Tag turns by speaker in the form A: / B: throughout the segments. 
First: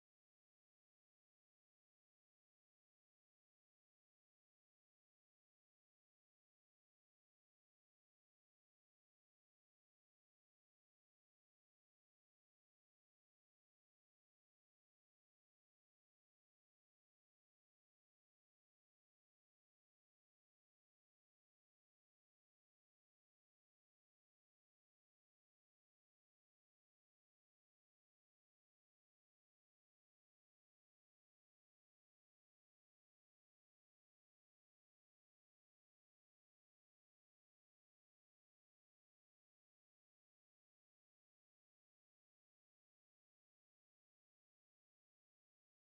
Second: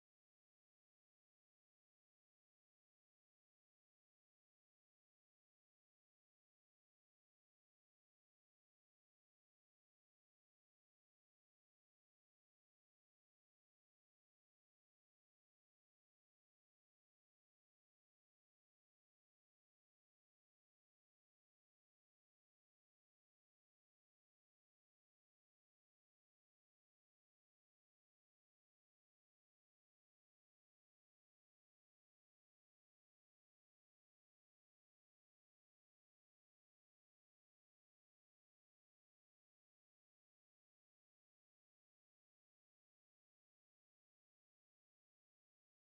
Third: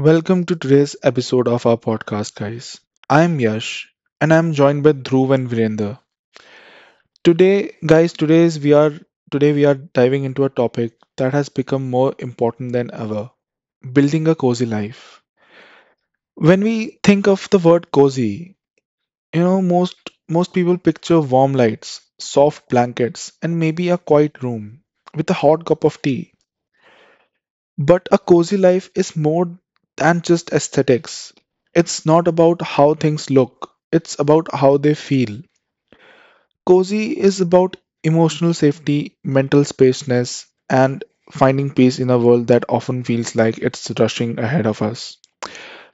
A: Welcome to today's episode of our podcast, guys. I'm Yash, and I'm joined by Dhruv and Virender. Today, guys, today's we are today we are diving into a topic that has become more important than ever: building a cozy life. When we think of the word cozy, most people picture warm lights, soft blankets, and maybe a quiet room with a hot cup of tea. But a cozy life is more than just aesthetics. It's not about how things look, it's about how they feel. Cozy is about emotional safety, mental spaceness, and finding peace in a world that often feels like it's rushing ahead of us.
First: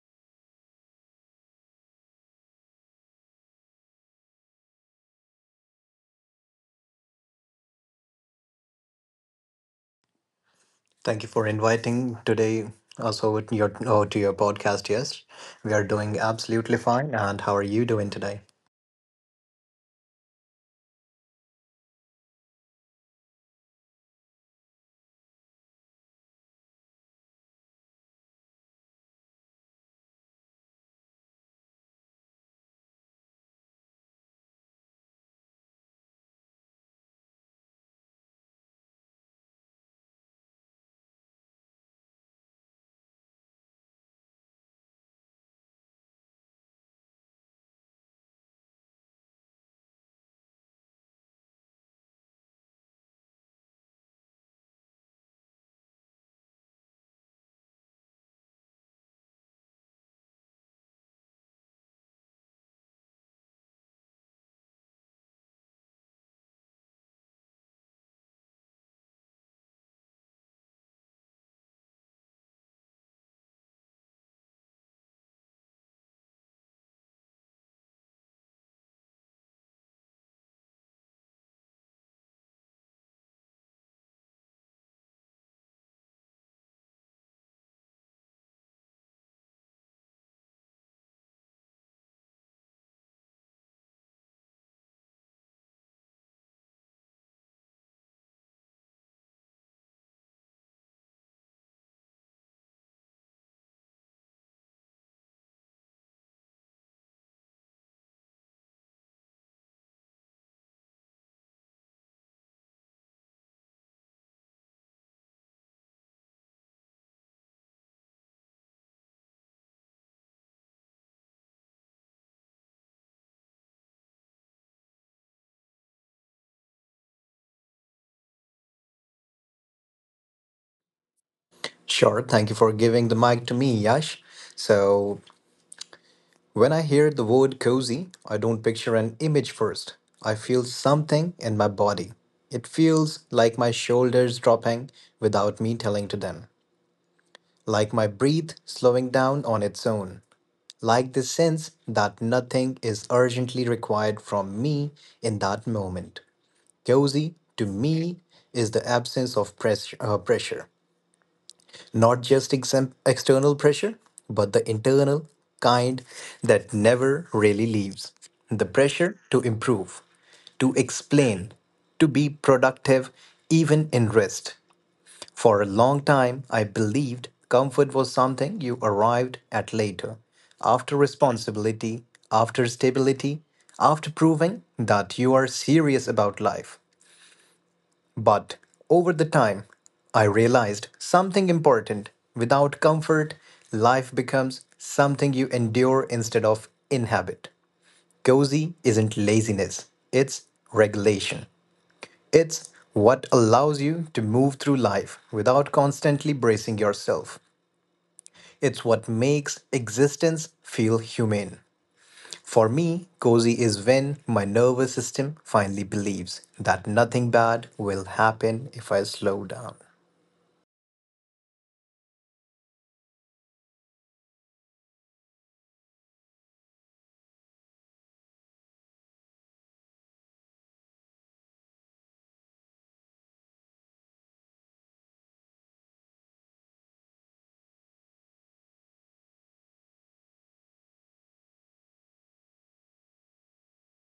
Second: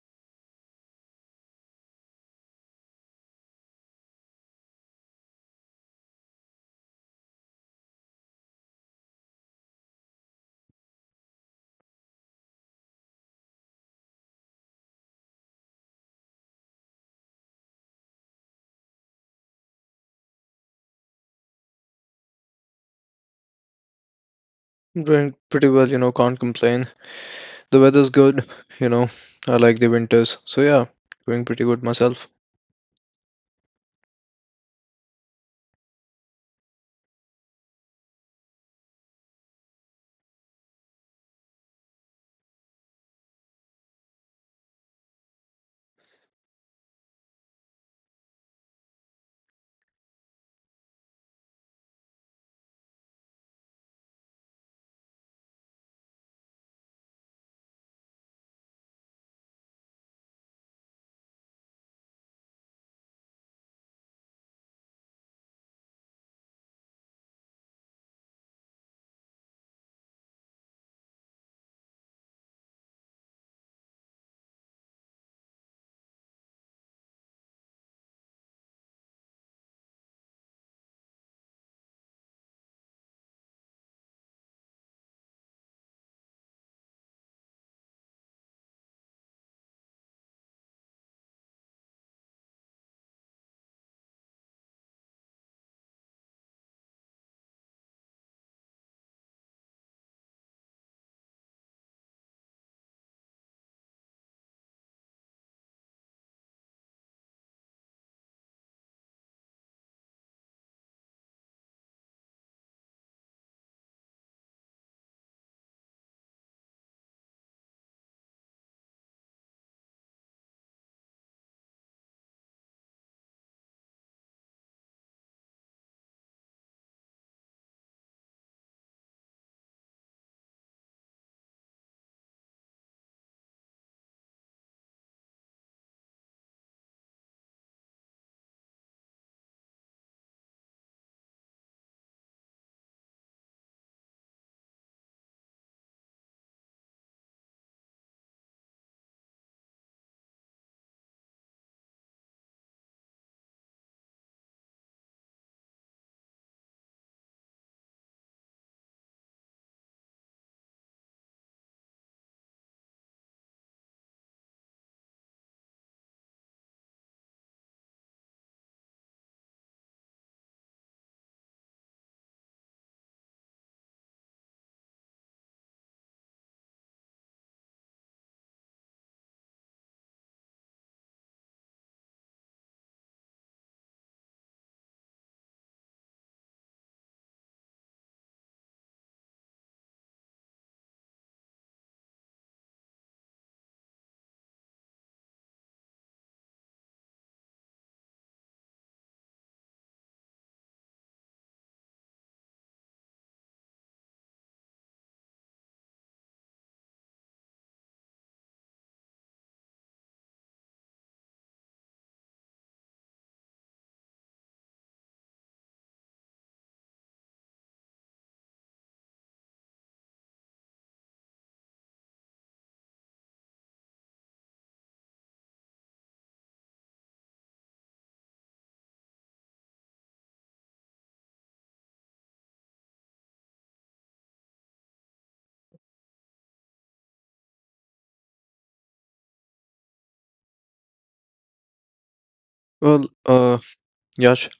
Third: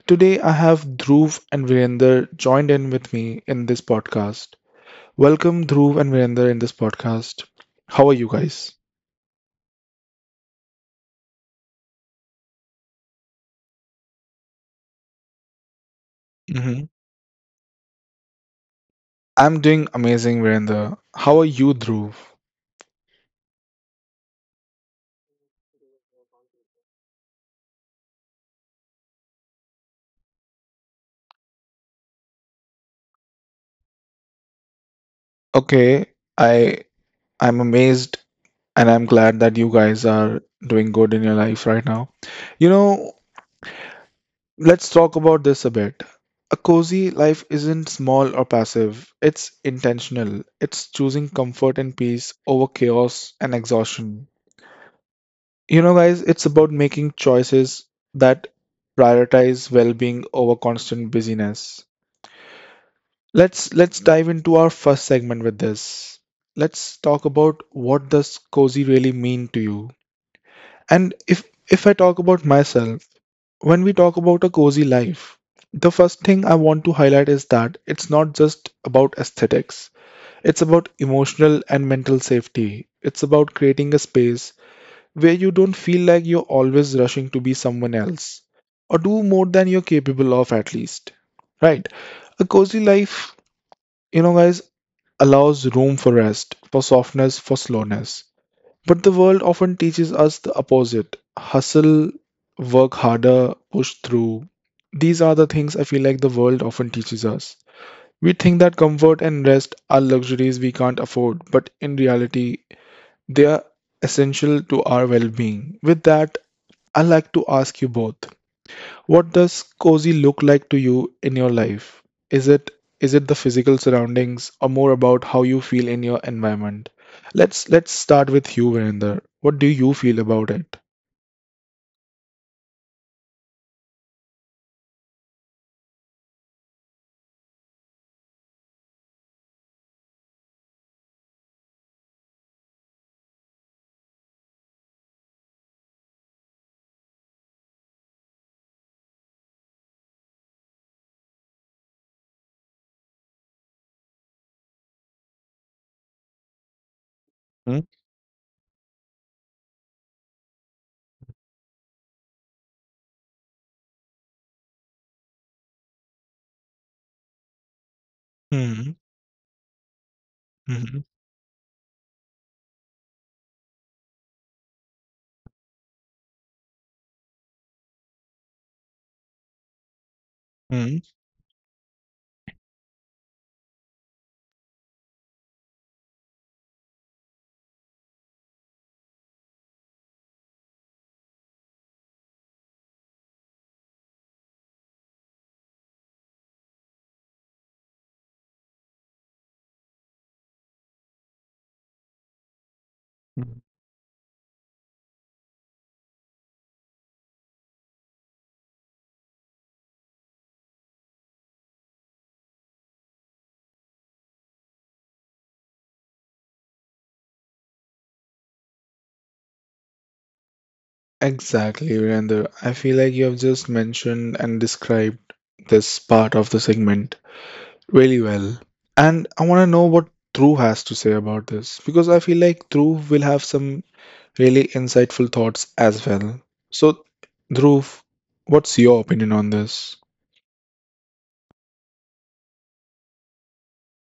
A: Today, I have Dhruv and Virender joined in with me in this podcast. Welcome, Dhruv and Virender, in this podcast. How are you guys?
B: Thank you for inviting today us over to your podcast. Yes, we are doing absolutely
A: Hmm.
B: fine. And how are you doing today?
A: I'm doing amazing, Virender. How are you, Dhruv?
C: Doing pretty well, you know, can't complain. The weather's good, you know. I like the winters. So yeah, doing pretty good myself.
A: Okay, I I'm amazed and I'm glad that you guys are doing good in your life right now. You know, let's talk about this a bit. A cozy life isn't small or passive. It's intentional. It's choosing comfort and peace over chaos and exhaustion. You know, guys, it's about making choices that prioritize well-being over constant busyness. Let's dive into our first segment with this. Let's talk about what does cozy really mean to you. And if I talk about myself, when we talk about a cozy life, the first thing I want to highlight is that it's not just about aesthetics. It's about emotional and mental safety. It's about creating a space where you don't feel like you're always rushing to be someone else or do more than you're capable of at least. Right? A cozy life, guys, allows room for rest, for softness, for slowness. But the world often teaches us the opposite hustle, work harder, push through. These are the things I feel like the world often teaches us. We think that comfort and rest are luxuries we can't afford, but in reality, they are essential to our well being. With that, I like to ask you both what does cozy look like to you in your life? Is it is it the physical surroundings or more about how you feel in your environment? Let's start with you, Virender. What do you feel about it?
B: Sure. Thank you for giving the mic to me, Yash. So when I hear the word cozy, I don't picture an image first. I feel something in my body. It feels like my shoulders dropping without me telling to them. Like my breath slowing down on its own, like the sense that nothing is urgently required from me in that moment. Cozy, to
A: Hmm.
B: me, is the absence of pressure, not just external pressure, but the internal kind that never really leaves. The
A: Hmm.
B: pressure to improve, to explain, to be productive, even in rest. For a long time, I believed comfort was something you arrived at later, after
A: Hmm.
B: responsibility, after stability, after proving that you are serious about life. But over the time, I realized something important. Without comfort, life becomes something you endure instead of inhabit. Cozy isn't laziness, it's regulation. It's what
A: Hmm.
B: allows you to move through life without constantly bracing yourself. It's what makes existence feel humane. For me, cozy is when my nervous system finally believes that nothing bad will happen if I slow down.
A: Exactly, Virender. I feel like you have just mentioned and described this part of the segment. Really well. And I want to know what Dhruv has to say about this because I feel like Dhruv will have some really insightful thoughts as well. So, Dhruv, what's your opinion on this?
C: Well, uh, Yash,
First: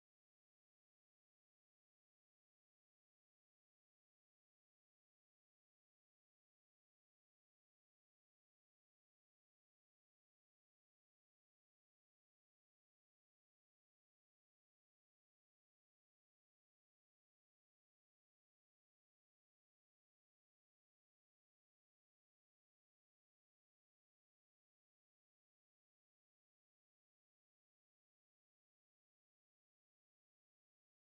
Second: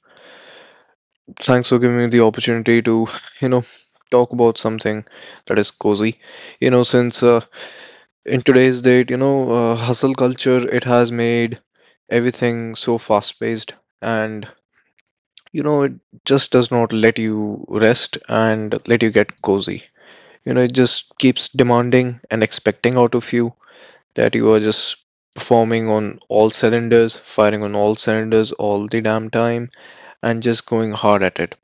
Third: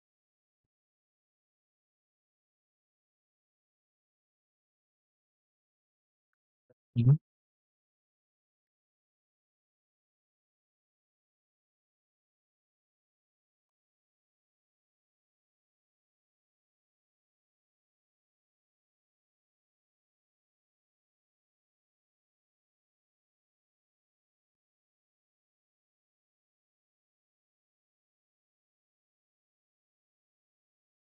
C: thanks for giving me the opportunity to, you know, talk about something that is cozy. You know,
A: Mhm.
C: since in today's date, hustle culture, it has made everything so fast-paced and, you know, it just does not let you rest and let you get cozy. You know, it just keeps demanding and expecting out of you that you are just performing on all cylinders, firing on all cylinders all the damn time, and just going hard at it.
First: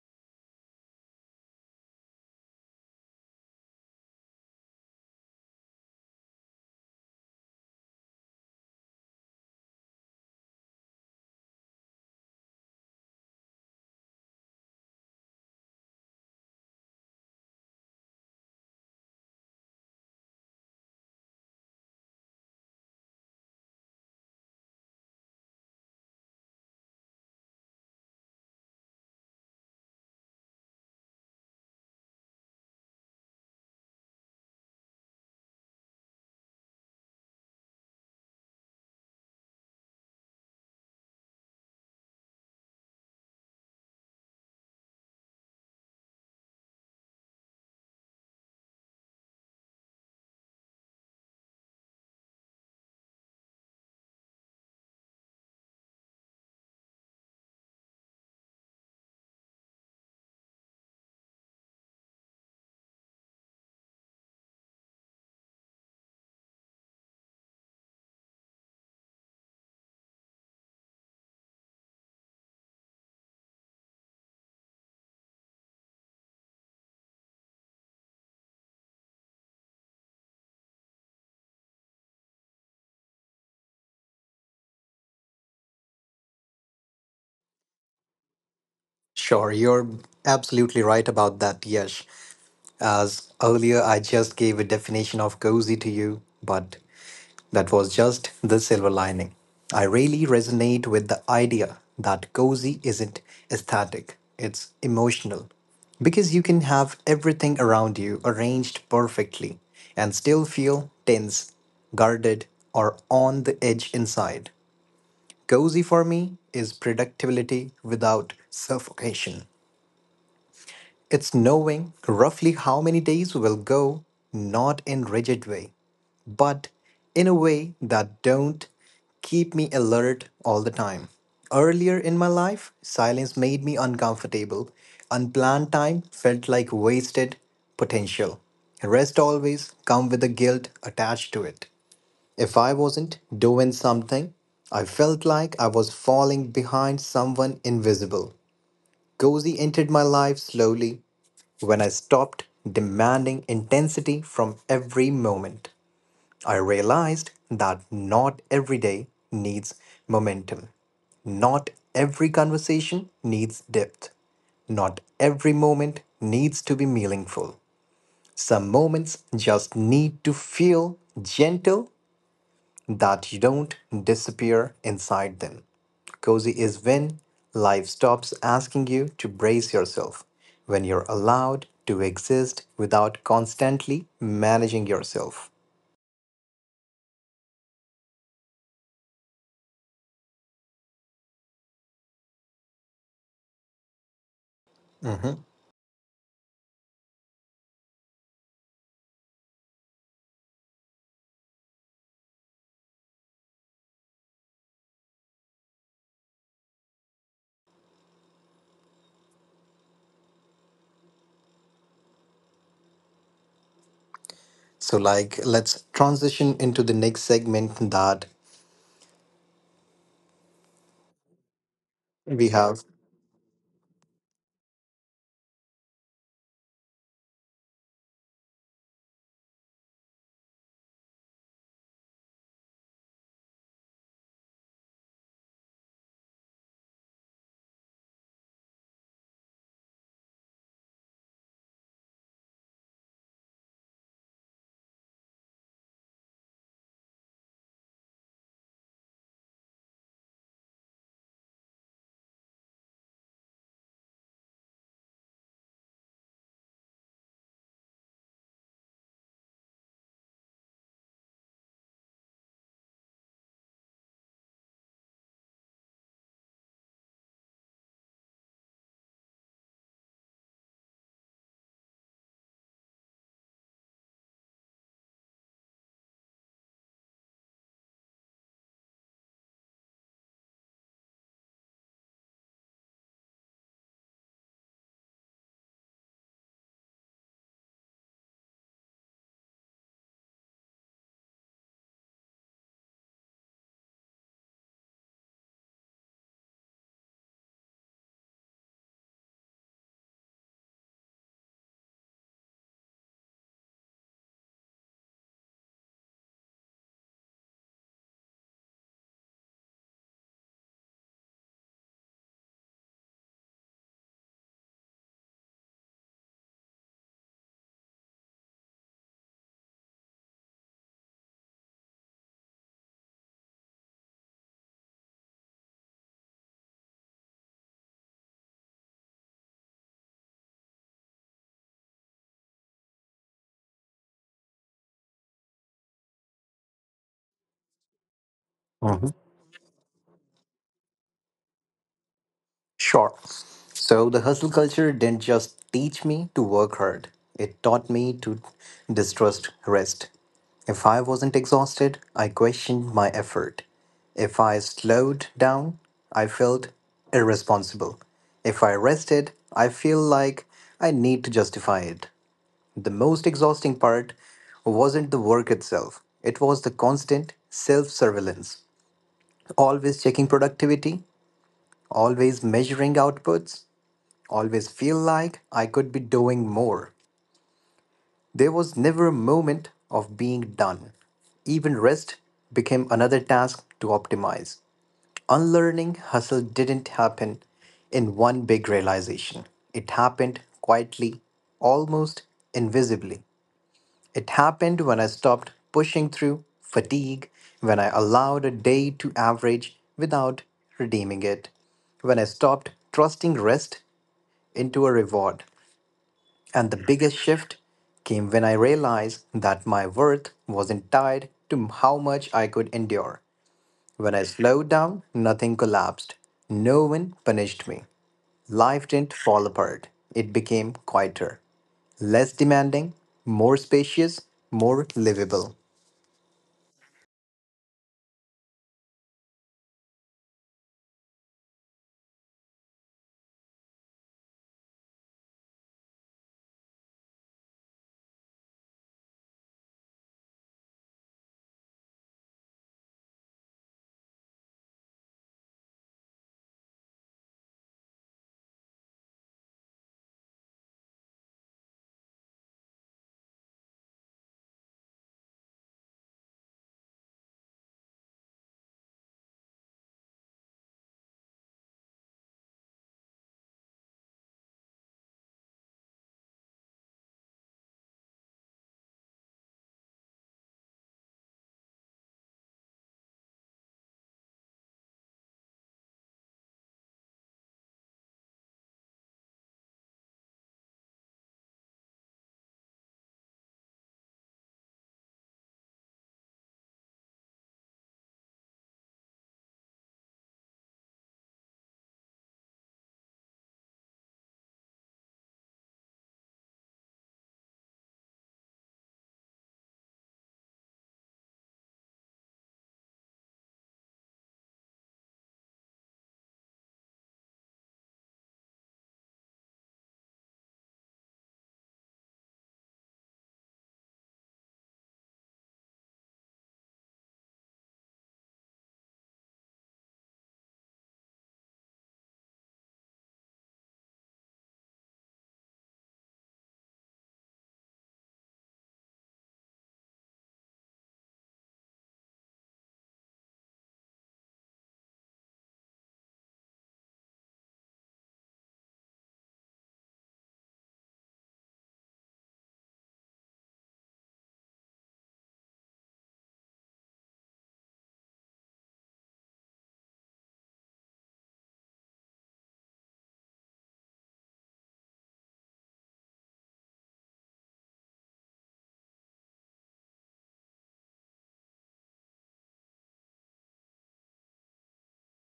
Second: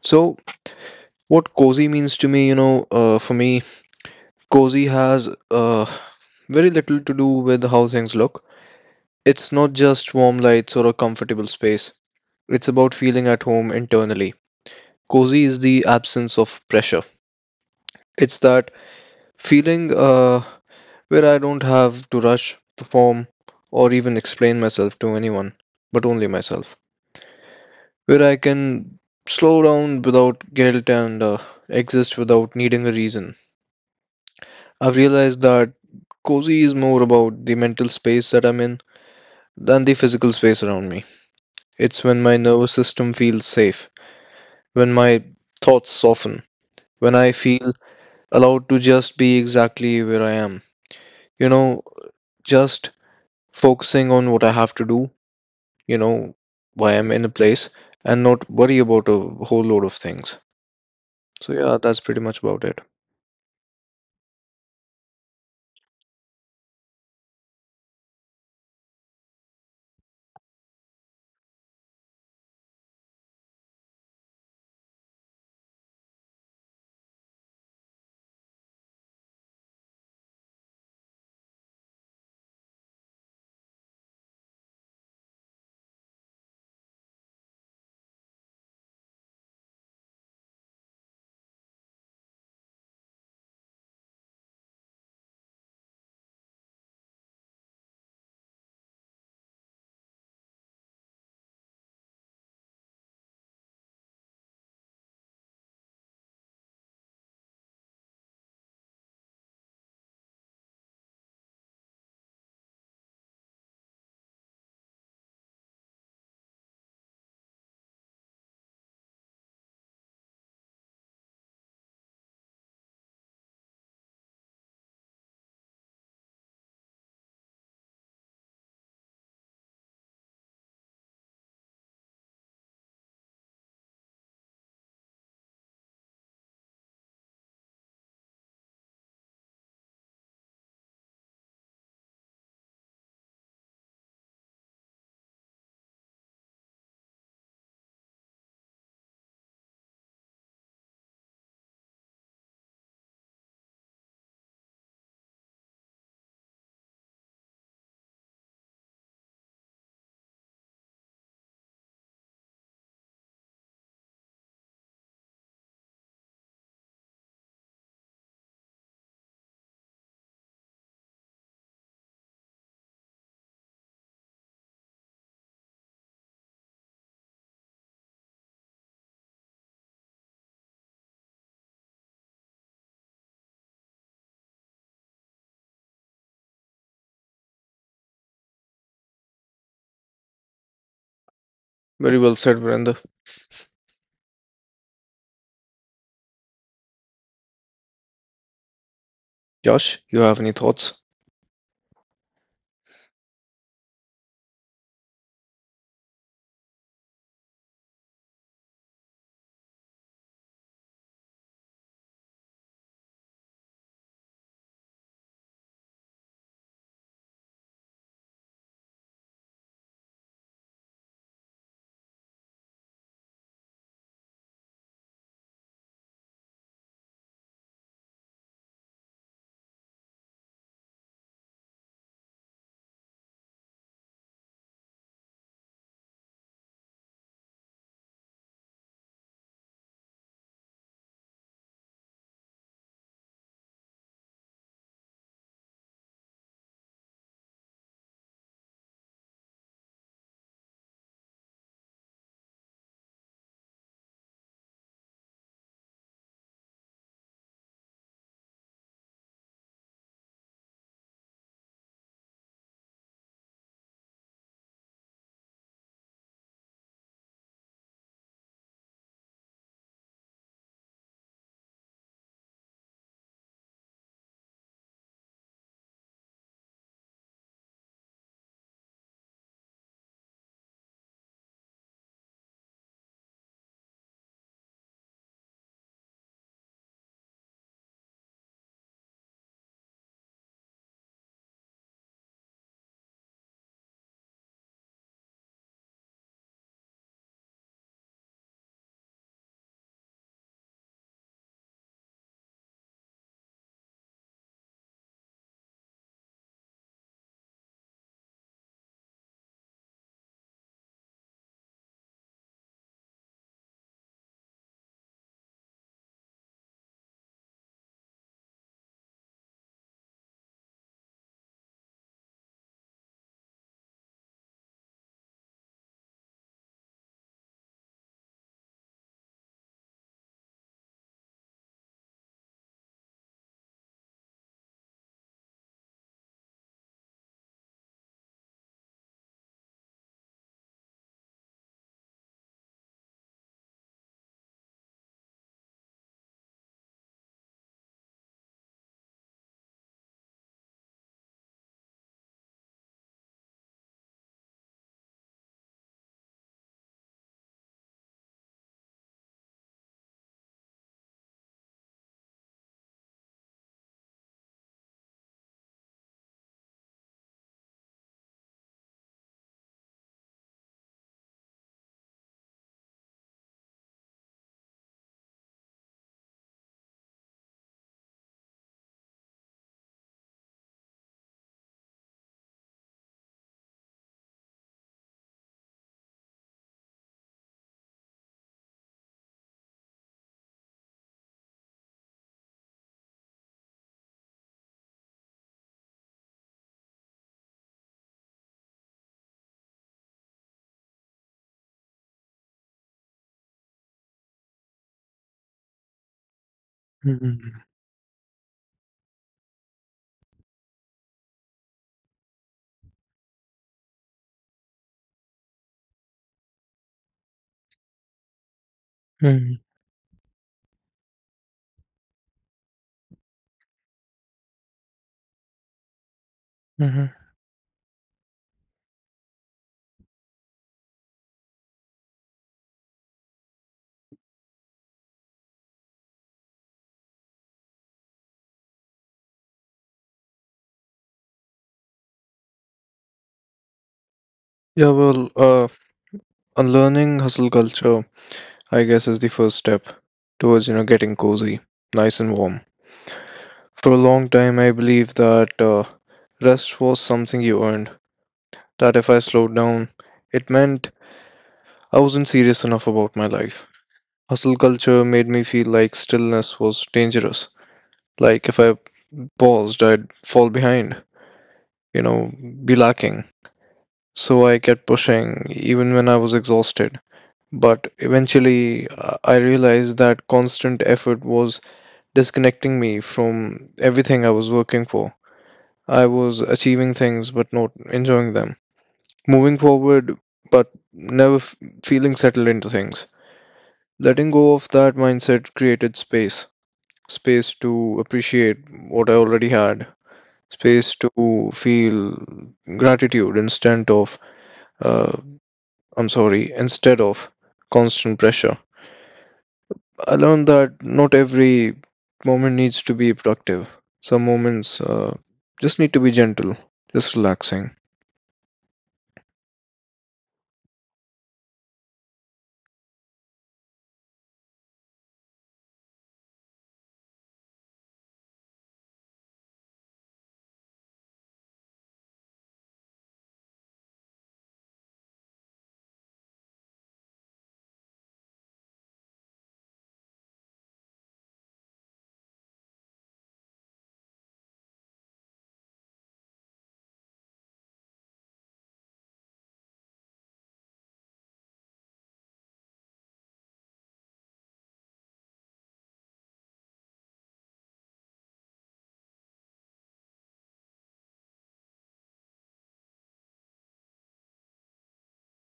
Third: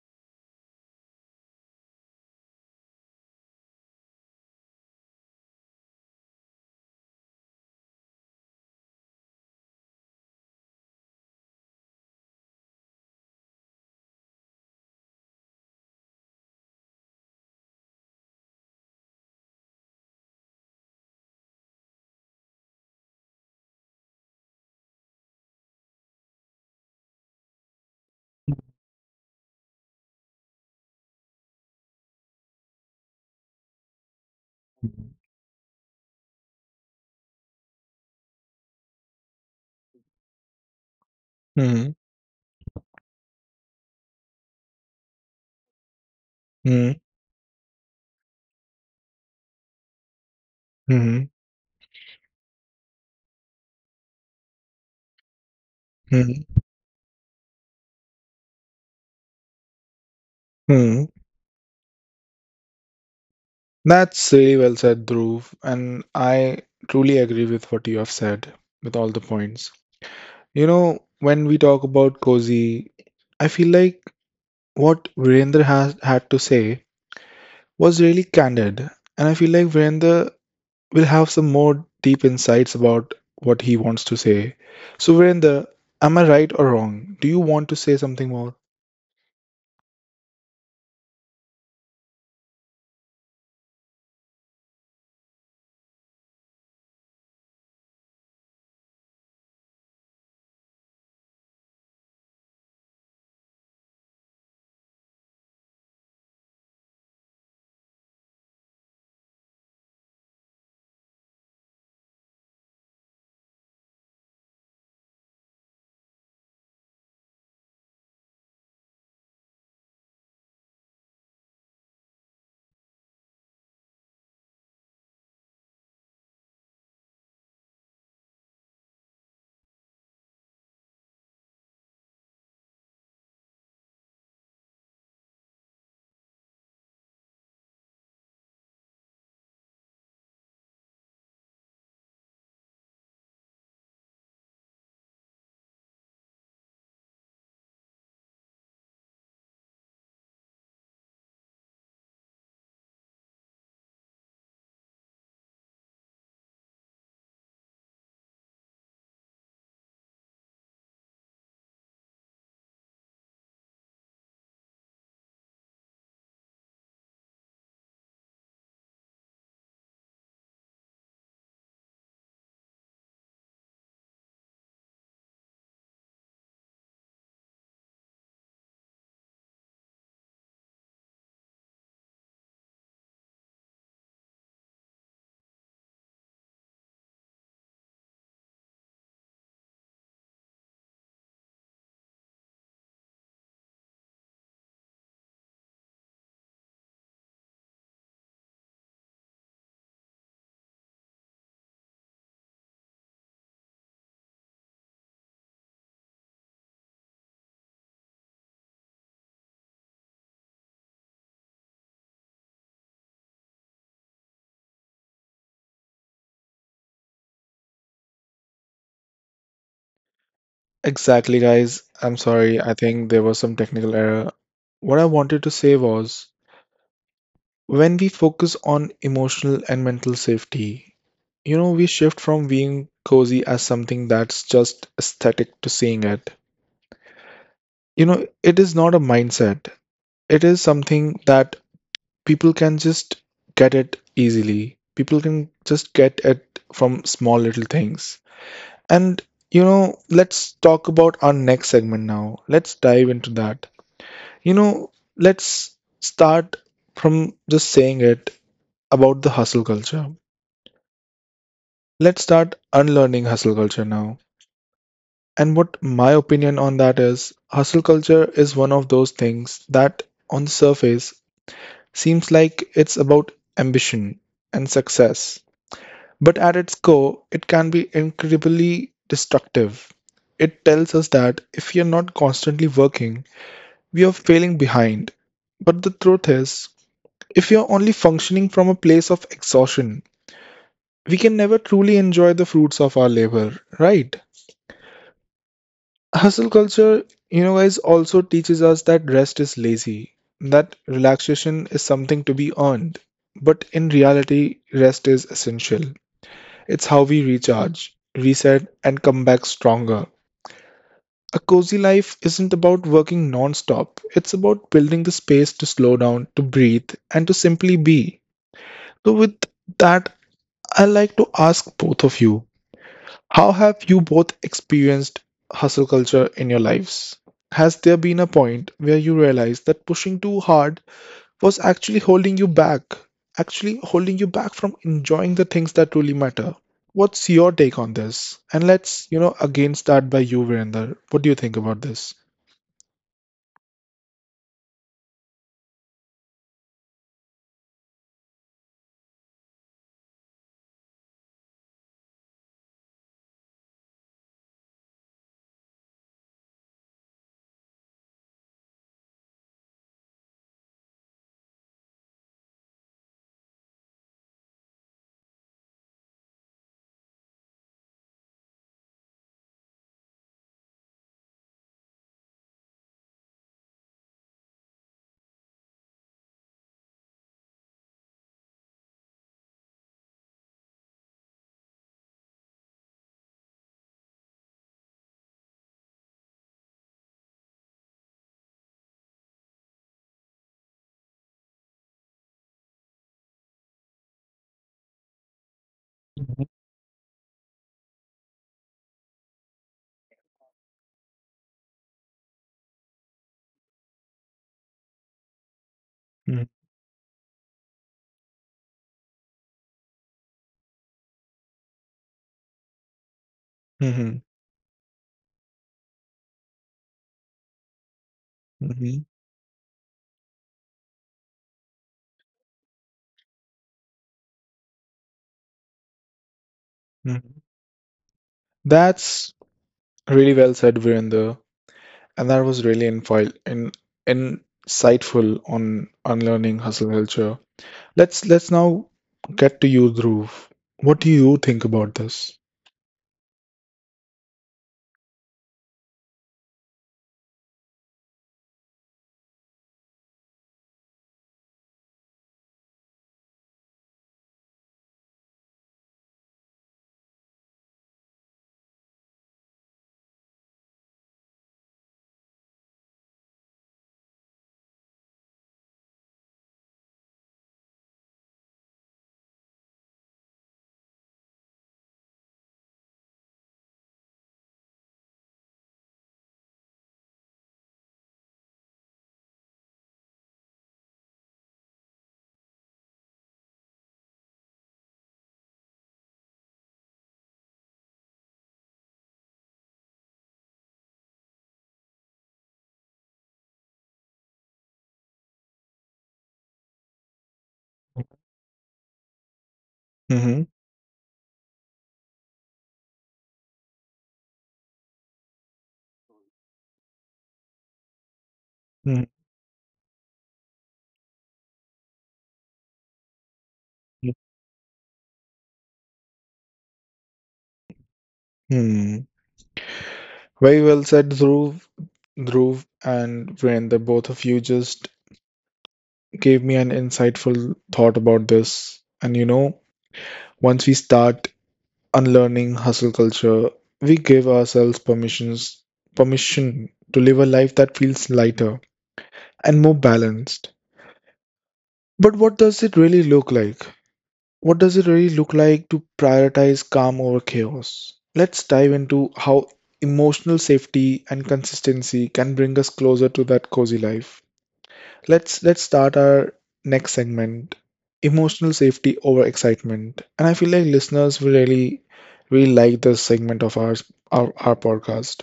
C: So, what cozy means to me, for me, cozy has very little to do with how things look. It's not just warm lights or a comfortable space, it's about feeling at home internally. Cozy is the absence of pressure. It's that feeling where I don't have to rush, perform, or even explain myself to anyone, but only myself. Where I can slow down without guilt and exist without needing a reason. I've realized that cozy is more about the mental space that I'm in than the physical space around me. It's
A: Hmm.
C: when my nervous system feels safe, when my thoughts soften,
A: Hmm.
C: when I feel allowed to just be exactly where I am. You
A: Hmm.
C: know, just focusing on what I have to do, you know,
A: Hmm.
C: why I'm in a place, and not worry about a whole load of things.
A: Hmm.
C: So, yeah, that's pretty much about it.
A: That's really well said, Dhruv. And I truly agree with what you have said with all the points. You know, when we talk about cozy, I feel like what Virendra has had to say was really candid. And I feel like Virender will have some more deep insights about what he wants to say. So, Virender, am I right or wrong? Do you want to say something more?
B: Sure, you're absolutely right about that, Yash. As earlier, I just gave a definition of cozy to you, but that was just the silver lining. I really resonate with the idea that cozy isn't aesthetic, it's emotional. Because you can have everything around you arranged perfectly and still feel tense, guarded, or on the edge inside. Cozy for me is predictability without suffocation. It's knowing roughly how many days will go, not in rigid way, but in a way that don't keep me alert all the time. Earlier in my life, silence made me uncomfortable. Unplanned time felt like wasted potential. Rest always come with the guilt attached to it. If I wasn't doing something, I felt like I was falling behind someone invisible. Cozy entered my life slowly, when I stopped demanding intensity from every moment, I realized that not every day needs momentum. Not every conversation needs depth. Not every moment needs to be meaningful. Some moments just need to feel gentle that you don't disappear inside them. Cozy is when life stops asking you to brace yourself, when you're allowed to exist without constantly managing yourself.
C: Very well said, Virender.
B: Mhm.
C: Josh, you have any thoughts?
B: So, let's transition into the next segment that
A: Exactly, guys. I'm
B: we
A: sorry. I
B: have.
A: think there was some technical error. What I wanted to say was when we focus on emotional and mental safety, we shift from being cozy as something that's just aesthetic to seeing it. You know, it is not a mindset, it is something that people can just get it easily. People can just get it from small little things. And, let's talk about our next segment now. Let's dive into that. You know, let's start from just saying it about the hustle culture. Let's start unlearning hustle culture now. And what my opinion on that is, hustle culture is one of those things that on the surface seems like it's about ambition and success. But at its core, it can be incredibly destructive. It tells us that if we are not constantly working, we are failing behind. But the truth is, if we are only functioning from a place of exhaustion, we can never truly enjoy the fruits of our labor, right? Hustle culture, guys, also teaches us that rest is lazy, that relaxation is something to be earned. But in reality, rest is essential. It's how we recharge, reset, and come back stronger. A cozy life isn't about working non-stop. It's about building the space to slow down, to breathe, and to simply be. So with that, I like to ask both of you, how have you both experienced hustle culture in your lives? Has there been a point where you realized that pushing too hard was actually holding you back, actually holding you back from enjoying the things that truly matter. What's your take on this? And let's, again start by you, Virender. What do you think about this?
B: Sure. So the hustle culture didn't just teach me to work hard, it taught me to distrust rest. If I wasn't exhausted, I questioned my effort. If I slowed down, I felt irresponsible. If I rested, I feel like I need to justify it. The most exhausting part wasn't the work itself, it was the constant self surveillance. Always checking productivity, always measuring outputs, always feel like I could be doing more. There was never a moment of being done. Even rest became another task to optimize. Unlearning hustle didn't happen in one big realization. It happened quietly, almost invisibly. It happened when I stopped pushing through
A: Mhm.
B: fatigue, when I allowed a day to average without redeeming it, when I stopped trusting rest into a reward, and the biggest
C: Mm-hmm.
B: shift came when I realized that my worth wasn't tied to how much I could endure. When
A: Mhm.
B: I slowed down, nothing collapsed. No one punished me. Life
A: Mhm.
B: didn't fall apart. It became quieter, less demanding, more spacious, more livable.
A: Mhm. That's really well said, Virender. And that was really insightful on unlearning hustle culture. Let's now get to you, Dhruv. What do you think about this?
C: Yeah, well, uh, Unlearning hustle culture, I guess, is the first step towards, you know, getting cozy, nice and warm. For a long time, I believed that rest was something you earned, that if I slowed down, it meant I wasn't serious enough about my life. Hustle culture made me feel like stillness was dangerous, like if I paused, I'd fall behind, you know, be lacking. So I kept pushing even when I was exhausted. But eventually, I realized that constant effort was disconnecting me from everything I was working for. I was achieving things but not enjoying them, moving forward but never f- feeling settled into things. Letting go of that mindset created space, space to appreciate what I already had,
A: Hmm.
C: space to feel gratitude uh, instead of constant pressure.
A: Hmm.
C: I learned that not every moment needs to be productive. Some moments just need to be gentle, just relaxing.
A: Very well said, Dhruv. Dhruv and Virender, both of you just gave me an insightful thought about this. And you know, once we start unlearning hustle culture, we give ourselves permission to live a life that feels lighter and more balanced. But what does it really look like? What does it really look like to prioritize calm over chaos? Let's dive into how emotional safety and consistency can bring us closer to that cozy life. Let's start our next segment, emotional safety over excitement. And I feel like listeners will really really like this segment of our podcast.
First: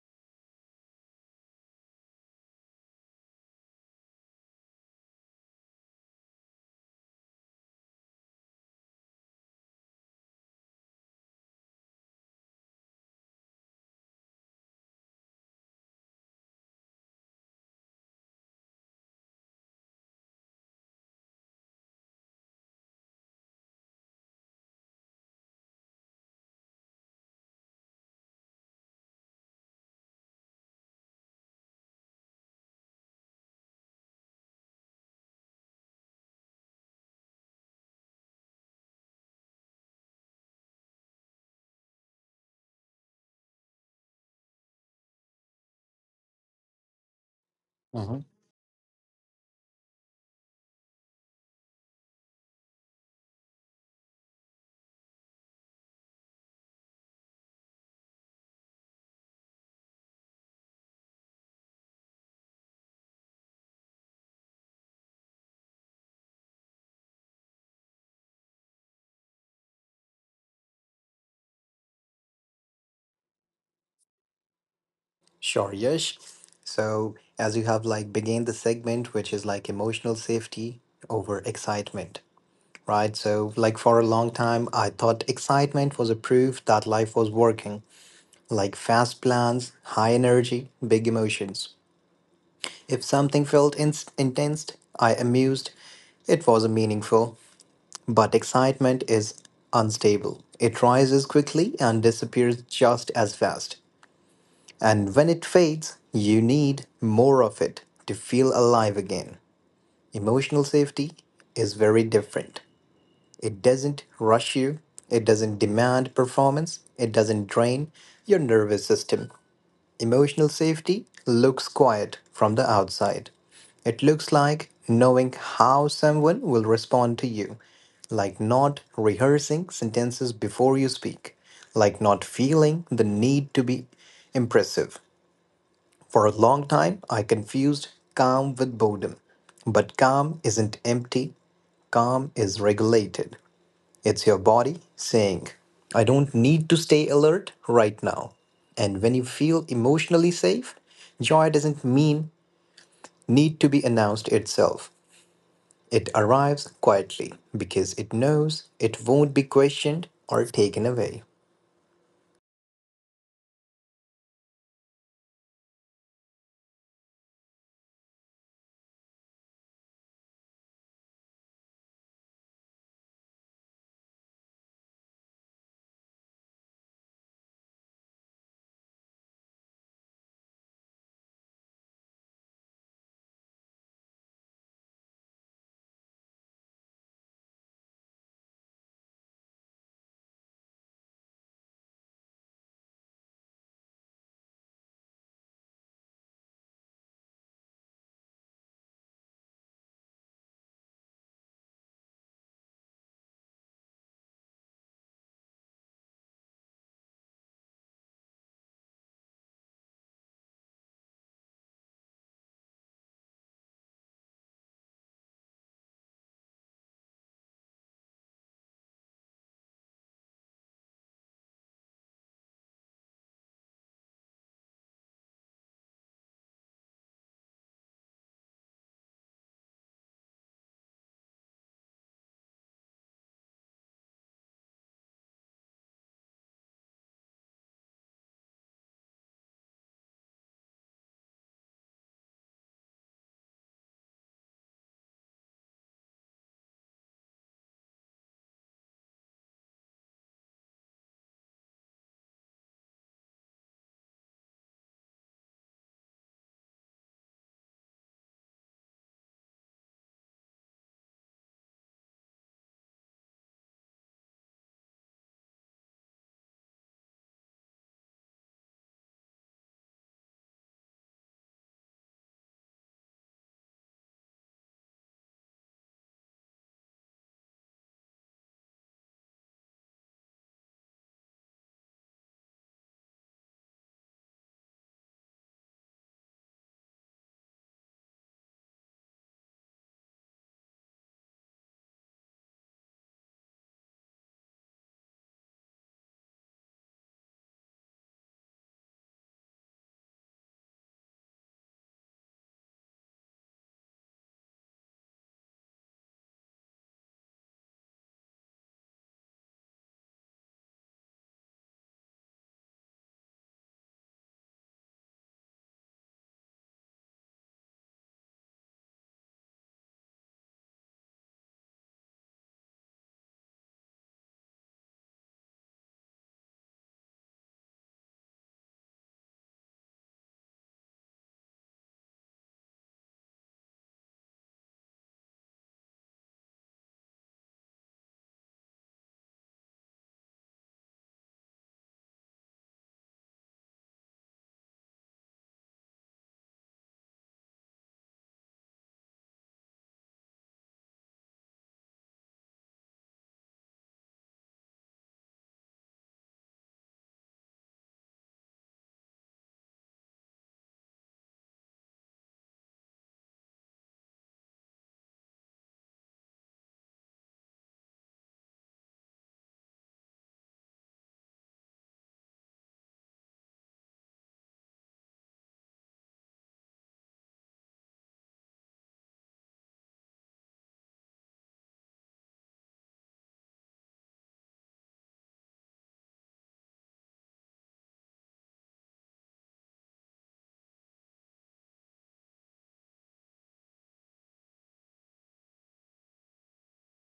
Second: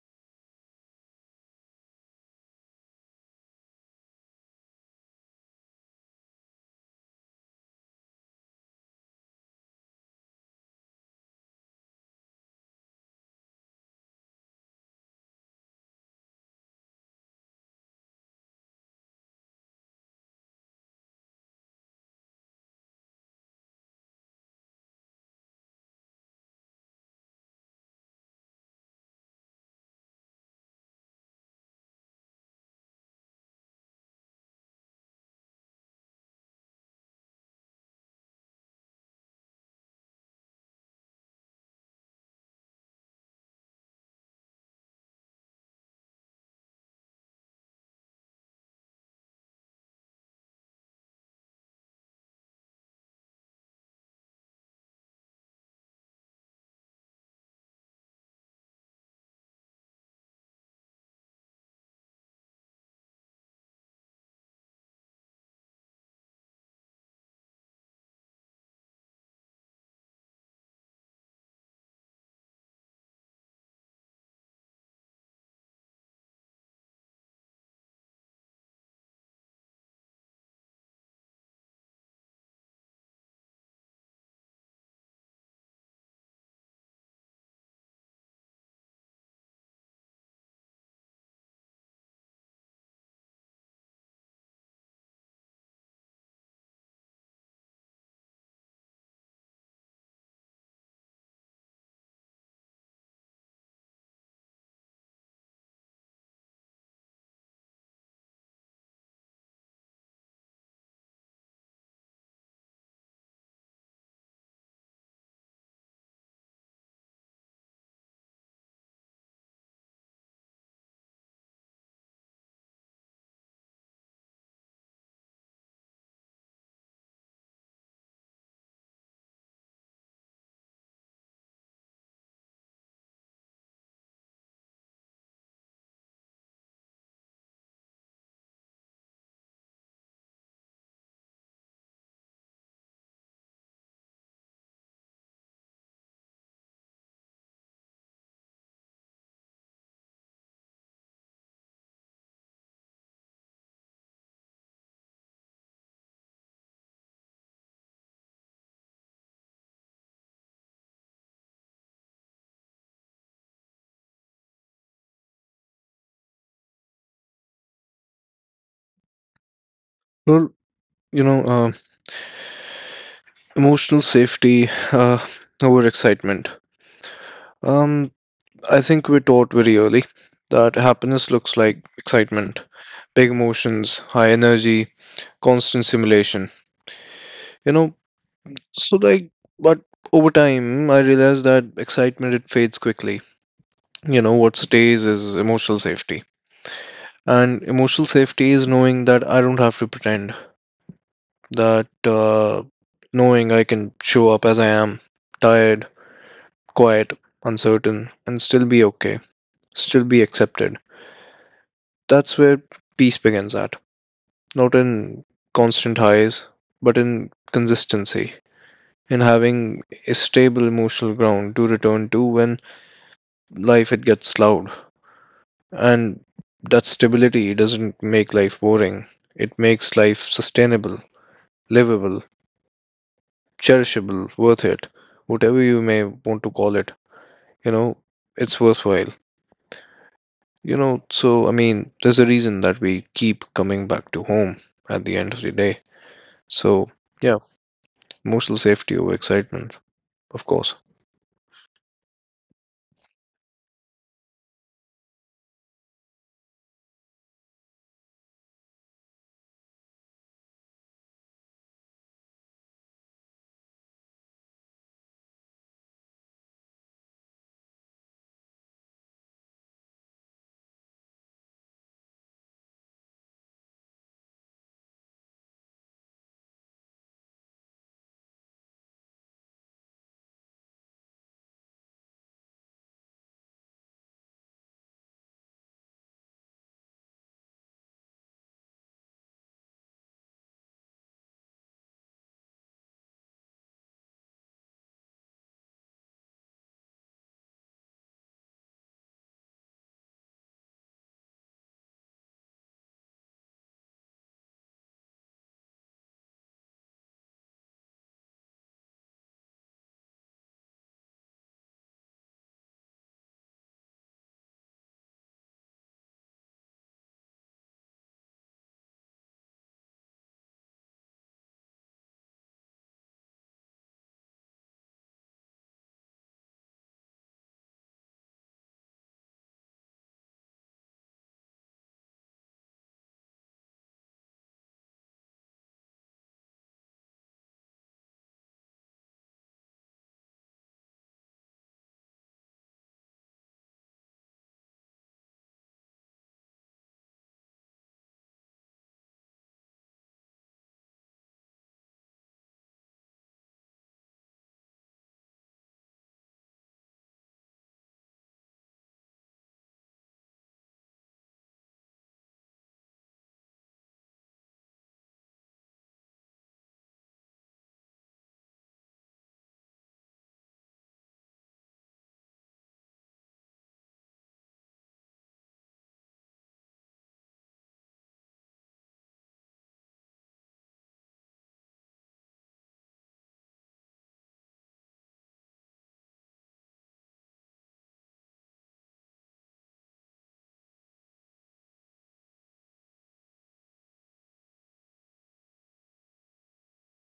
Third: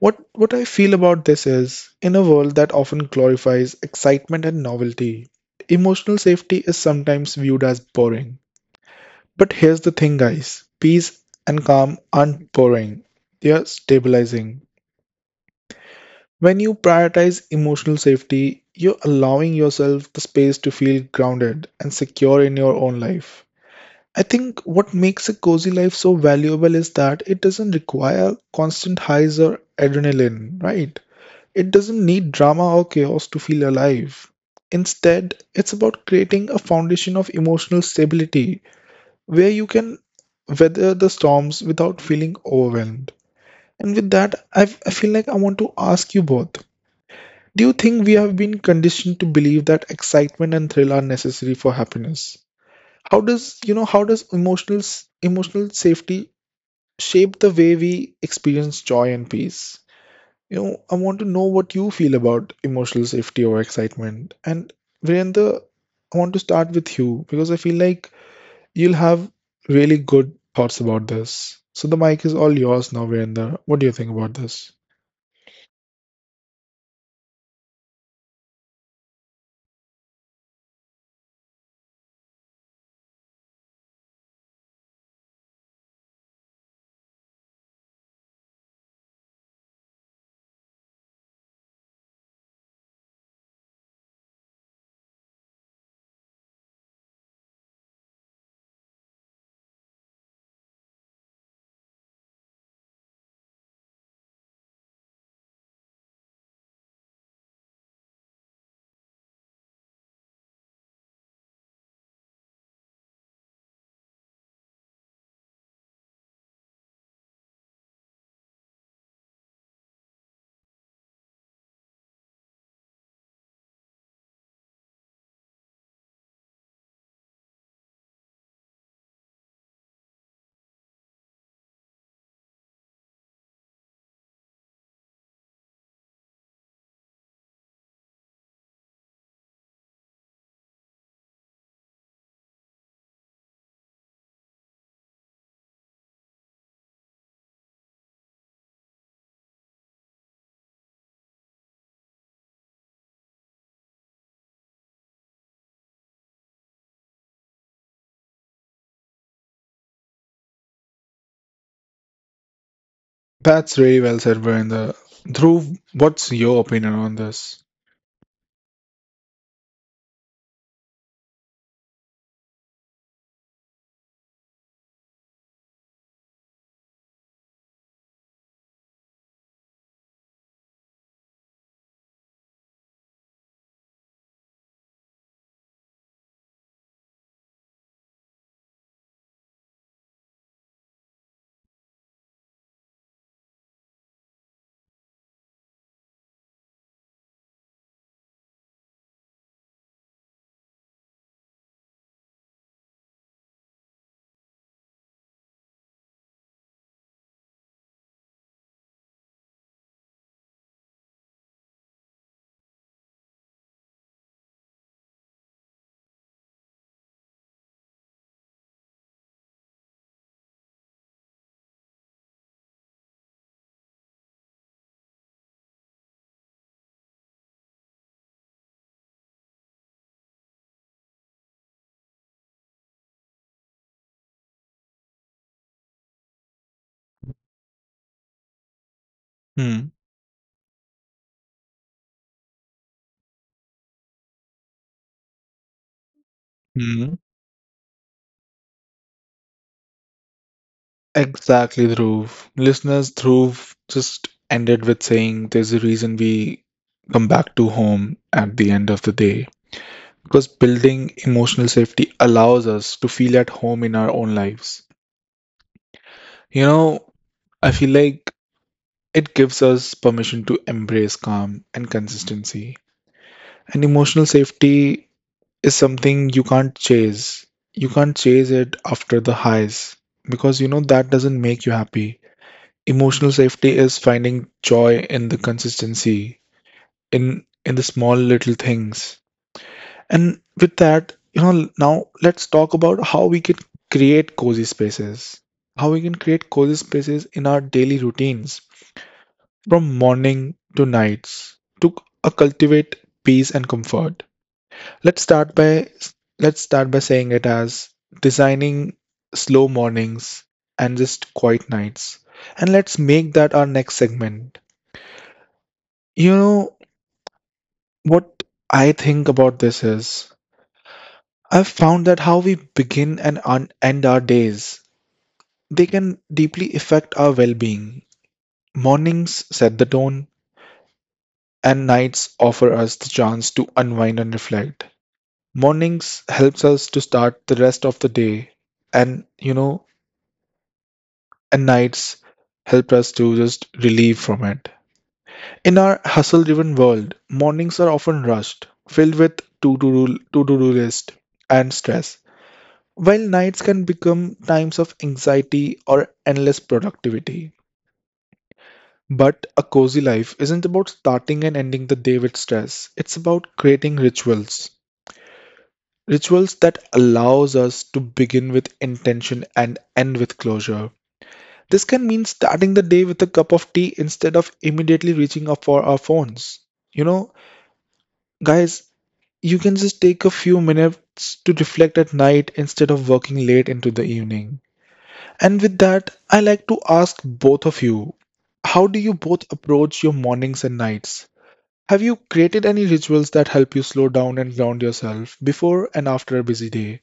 A: What I feel about this is in a world that often glorifies excitement and novelty, emotional safety is sometimes viewed as boring. But here's the thing, guys, peace and calm aren't boring, they are stabilizing. When you prioritize emotional safety, you're allowing yourself the space to feel grounded and secure in your own life. I think what makes a cozy life so valuable is that it doesn't require constant highs or adrenaline, right? It doesn't need drama or chaos to feel alive. Instead, it's about creating a foundation of emotional stability where you can weather the storms without feeling overwhelmed. And with that, I feel like I want to ask you both, do you think we
B: Hmm
A: have been conditioned to believe that excitement and thrill are necessary for happiness? How does you know how does emotional s- emotional safety shape the way we experience joy and peace? You know, I want to know what you feel about emotional safety or excitement. And Virendra, I want to start with you because I feel like you'll have really good thoughts about this. So the mic is all yours now, Virender. What do you think about this?
B: Sure, Yash. So, as you have began the segment, which is like emotional safety over excitement. Right? So, for a long time, I thought excitement was a proof that life was working, like fast plans, high energy, big emotions. If something felt intense, I amused, it wasn't meaningful. But excitement is unstable, it rises quickly and disappears just as fast. And when it fades, you need more of it to feel alive again. Emotional safety is very different. It doesn't rush you, it doesn't demand performance, it doesn't drain your nervous system. Emotional safety looks quiet from the outside. It looks like knowing how someone will respond to you, like not rehearsing sentences before you speak, like not feeling the need to be impressive. For a long time, I confused calm with boredom. But calm isn't empty, calm is regulated. It's your body saying, I don't need to stay alert right now. And when you feel emotionally safe, joy doesn't mean need to be announced itself. It arrives quietly because it knows it won't be questioned or taken away.
A: That's really well said, Virender. Dhruv, what's your opinion on this?
C: Well, you know, uh, Emotional safety over excitement. Um, I think we're taught very early that happiness looks like excitement, big emotions, high energy, constant stimulation. You know, so like, but over time, I realized that excitement it fades quickly. You know, what stays is emotional safety, and emotional safety is knowing that I don't have to pretend, that knowing I can show up as I am, tired, quiet, uncertain, and still be okay, still be accepted. That's where peace begins at. Not in constant highs, but in consistency, in having a stable emotional ground to return to when life it gets loud. And that stability doesn't make life boring. It makes life sustainable, livable, cherishable, worth it, whatever you may want to call it. You know, it's worthwhile.
A: Hmm.
C: You know, so I mean, there's a reason that we keep coming back to home at the end of the day. So,
A: Hmm.
C: yeah, emotional safety over excitement, of course.
A: Exactly, Dhruv. Listeners, Dhruv just ended with saying there's a reason we come back to home at the end of the day. Because building emotional safety allows us to feel at home in our own lives. You know, I feel like it gives us permission to embrace calm and consistency. And emotional safety is something you can't chase. You can't chase it after the highs because you know that doesn't make you happy. Emotional safety is finding joy in the consistency, in the small little things. And with that, now let's talk about how we can create cozy spaces. How we can create cozy spaces in our daily routines from morning to nights to cultivate peace and comfort. Let's start by let's start by saying it as designing slow mornings and just quiet nights. And let's make that our next segment. You know what I think about this is I've found that how we begin and end our days, they can deeply affect our well-being. Mornings set the tone and nights offer us the chance to unwind and reflect. Mornings helps us to start the rest of the day, and you know and nights help us to just relieve from it. In our hustle driven world, mornings are often rushed, filled with to do list and stress, while nights can become times of anxiety or endless productivity. But a cozy life isn't about starting and ending the day with stress, it's about creating rituals that allows us to begin with intention and end with closure. This can mean starting the day with a cup of tea instead of immediately reaching up for our phones. You know, guys, you can just take a few minutes to reflect at night instead of working late into the evening. And with that, I like to ask both of you, how do you both approach your mornings and nights? Have you created any rituals that help you slow down and ground yourself before and after a busy day?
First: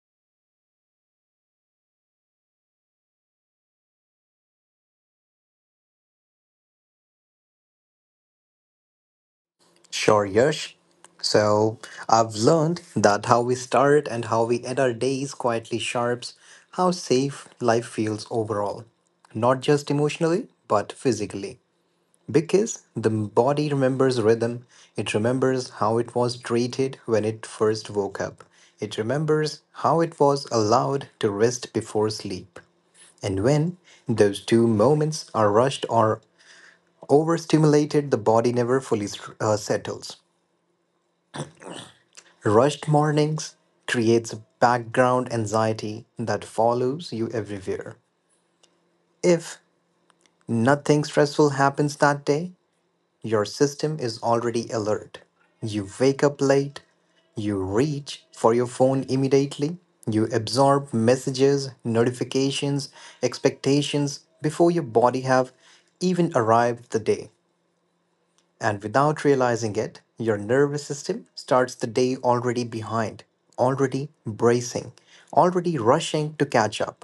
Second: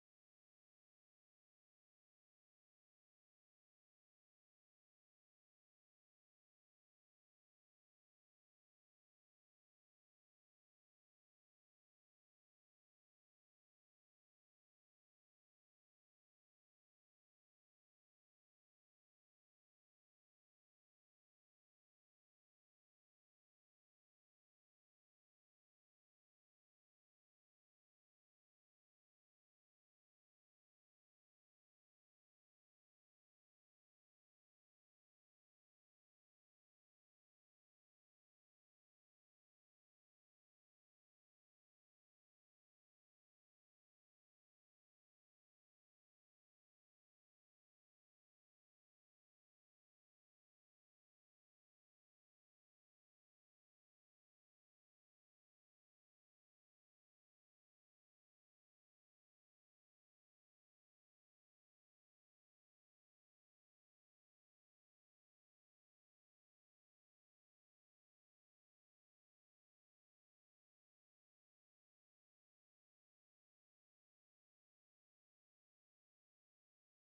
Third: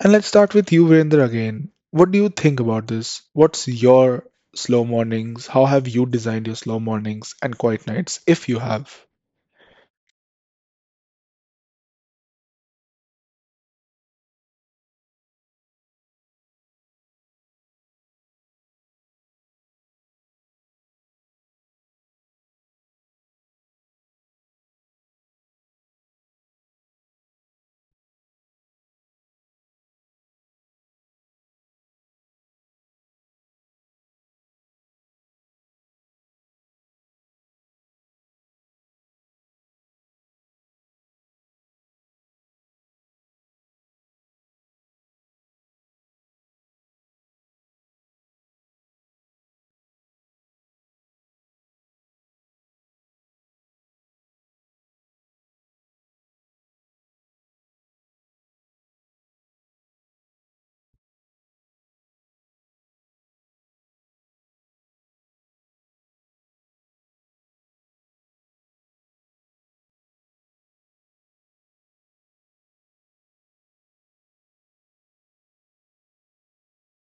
A: And let's start with you, Virender, again. What do you think about this? What's your slow mornings? How have you designed your slow mornings and quiet nights, if you have?
B: Sure, Yash. So I've learned that how we start and how we end our days quietly sharps how safe life feels overall, not just emotionally, but physically. Because the body remembers rhythm, it remembers how it was treated when it first woke up, it remembers how it was allowed to rest before sleep. And when those two moments are rushed or overstimulated, the body never fully settles. Rushed mornings creates background anxiety that follows you everywhere. If nothing stressful happens that day, your system is already alert. You wake up late, you reach for your phone immediately, you absorb messages, notifications, expectations before your body have even arrived the day. And without realizing it, your nervous system starts the day already behind, already bracing, already rushing to catch up.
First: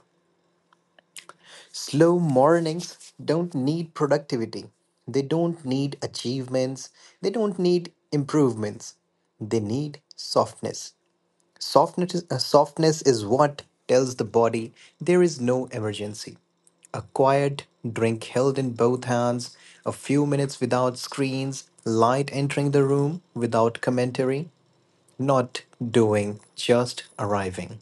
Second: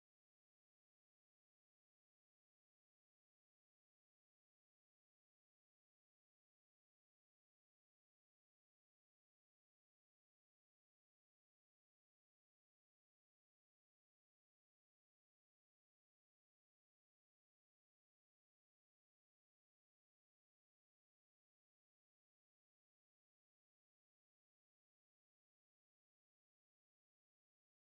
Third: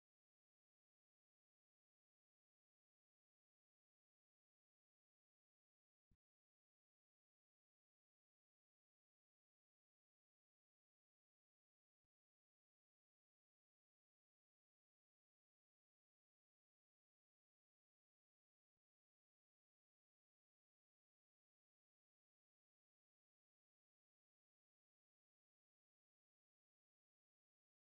B: Slow mornings don't need productivity. They don't need achievements. They don't need improvements. They need softness. Softness is what tells the body there is no emergency. A quiet drink held in both hands, a few minutes without screens, light entering the room without commentary, not doing, just arriving.